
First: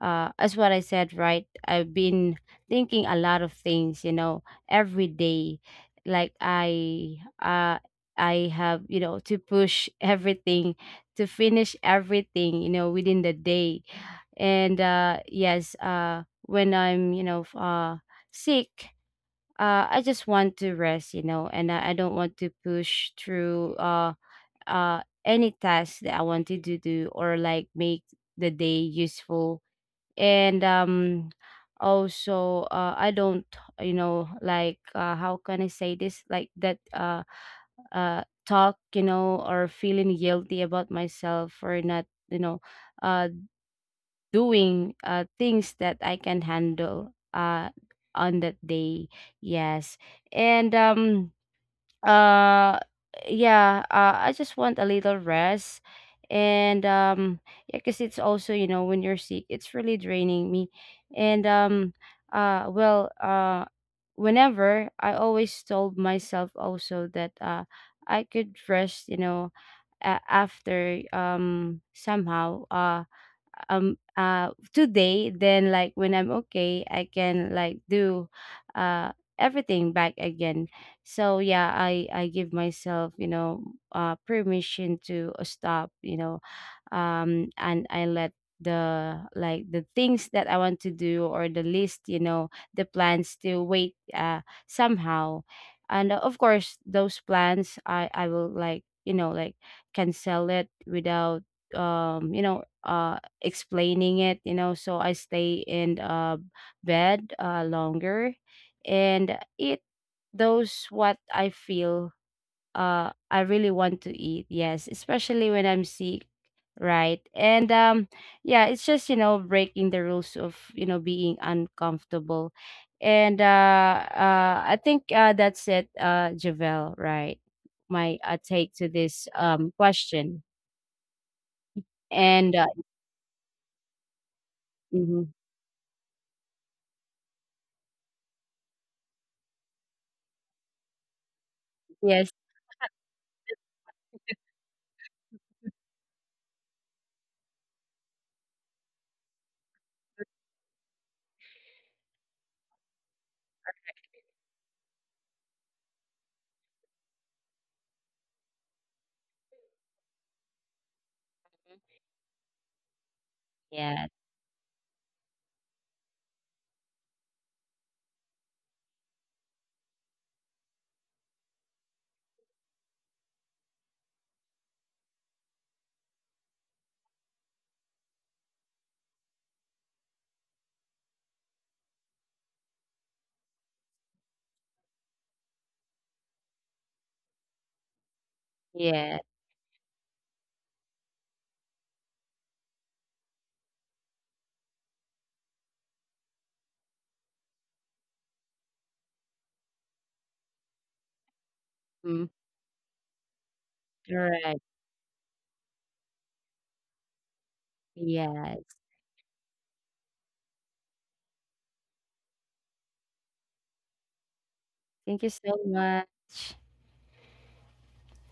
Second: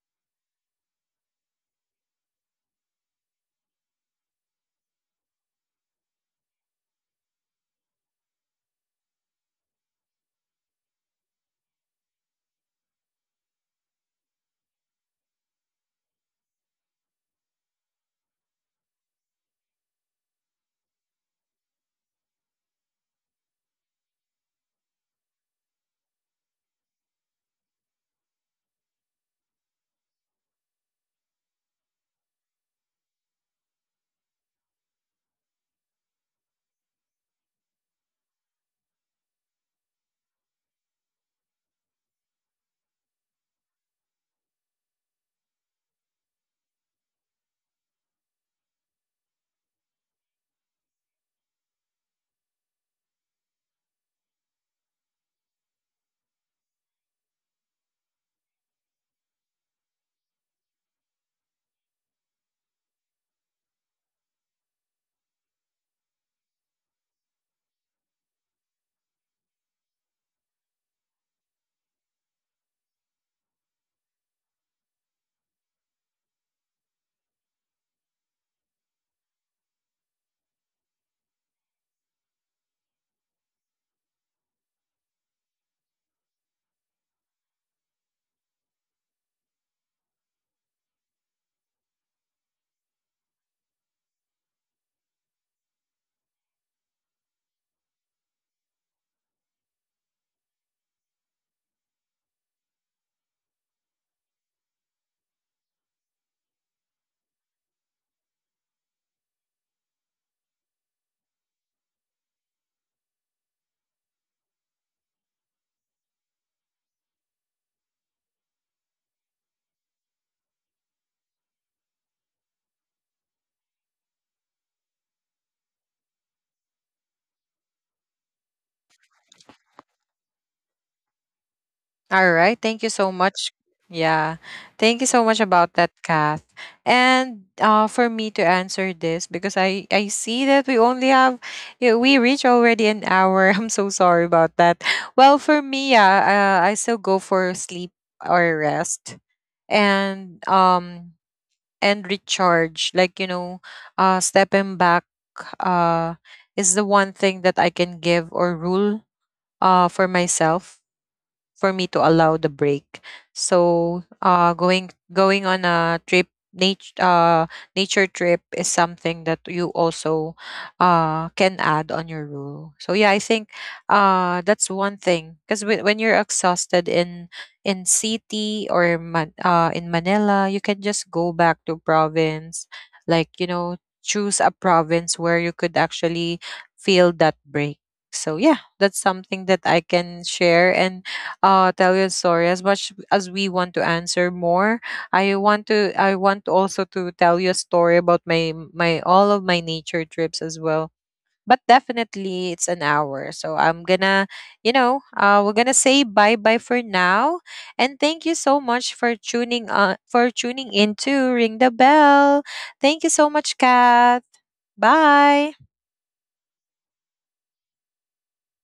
uh as what I said, right? I've been thinking a lot of things, you know, every day. Like I have, you know, to push [LAUGHS] everything, to finish everything, you know, within the day. And yes, when I'm, you know, sick, I just want to rest, you know, and I don't want to push through any task that I wanted to do, or like make the day useful. And also I don't, you know, like how can I say this, like that talk, you know, or feeling guilty about myself for not, you know, uh doing things that I can handle on that day. Yes. And uh yeah, I just want a little rest. And yeah, because it's also, you know, when you're sick, it's really draining me. And uh well uh whenever I always told myself also that I could rest, you know, after somehow today, then like when I'm okay, I can like do uh everything back again. So yeah, I give myself, you know, permission to stop, you know, and I let the like the things that I want to do, or the list, you know, the plans to wait somehow. And of course those plans, I will like, you know, like cancel it without you know, explaining it, you know, so I stay in bed longer and eat those what I feel I really want to eat. Yes, especially when I'm sick, right? And yeah, it's just, you know, breaking the rules of, you know, being uncomfortable. And I think that's it, Javel, right? My take to this question. All right, And thank you so much. Yeah. Thank you so mhm. much about that, Kath. And for me to answer this, because I see that we only have, yeah, we Yes, reach already an hour. [LAUGHS] I'm so sorry about that. Well, for me, yeah, I still go for sleep or rest, and um and recharge. Like, you know, stepping back uh, is the one thing that I can give, or rule for myself, for me to allow the break. So yes, going on a trip, nature, nature trip is something that you also can add on your rule. So yeah, I think that's one thing, because when you're exhausted in city, or in Manila, you can just go back to province, like, you know, choose a province where you could actually feel that break. So yeah, that's yes. something that I can share, and tell your story. As much as we want to answer more, I want also to tell you a story about my, all of my nature trips as well, but Mm, definitely it's an hour, so I'm gonna, alright. you know, we're gonna say bye bye for now. And thank you so Yes. much for tuning, for tuning in to Ring the Bell. Thank you so much, Kat. Thank you Bye. so much.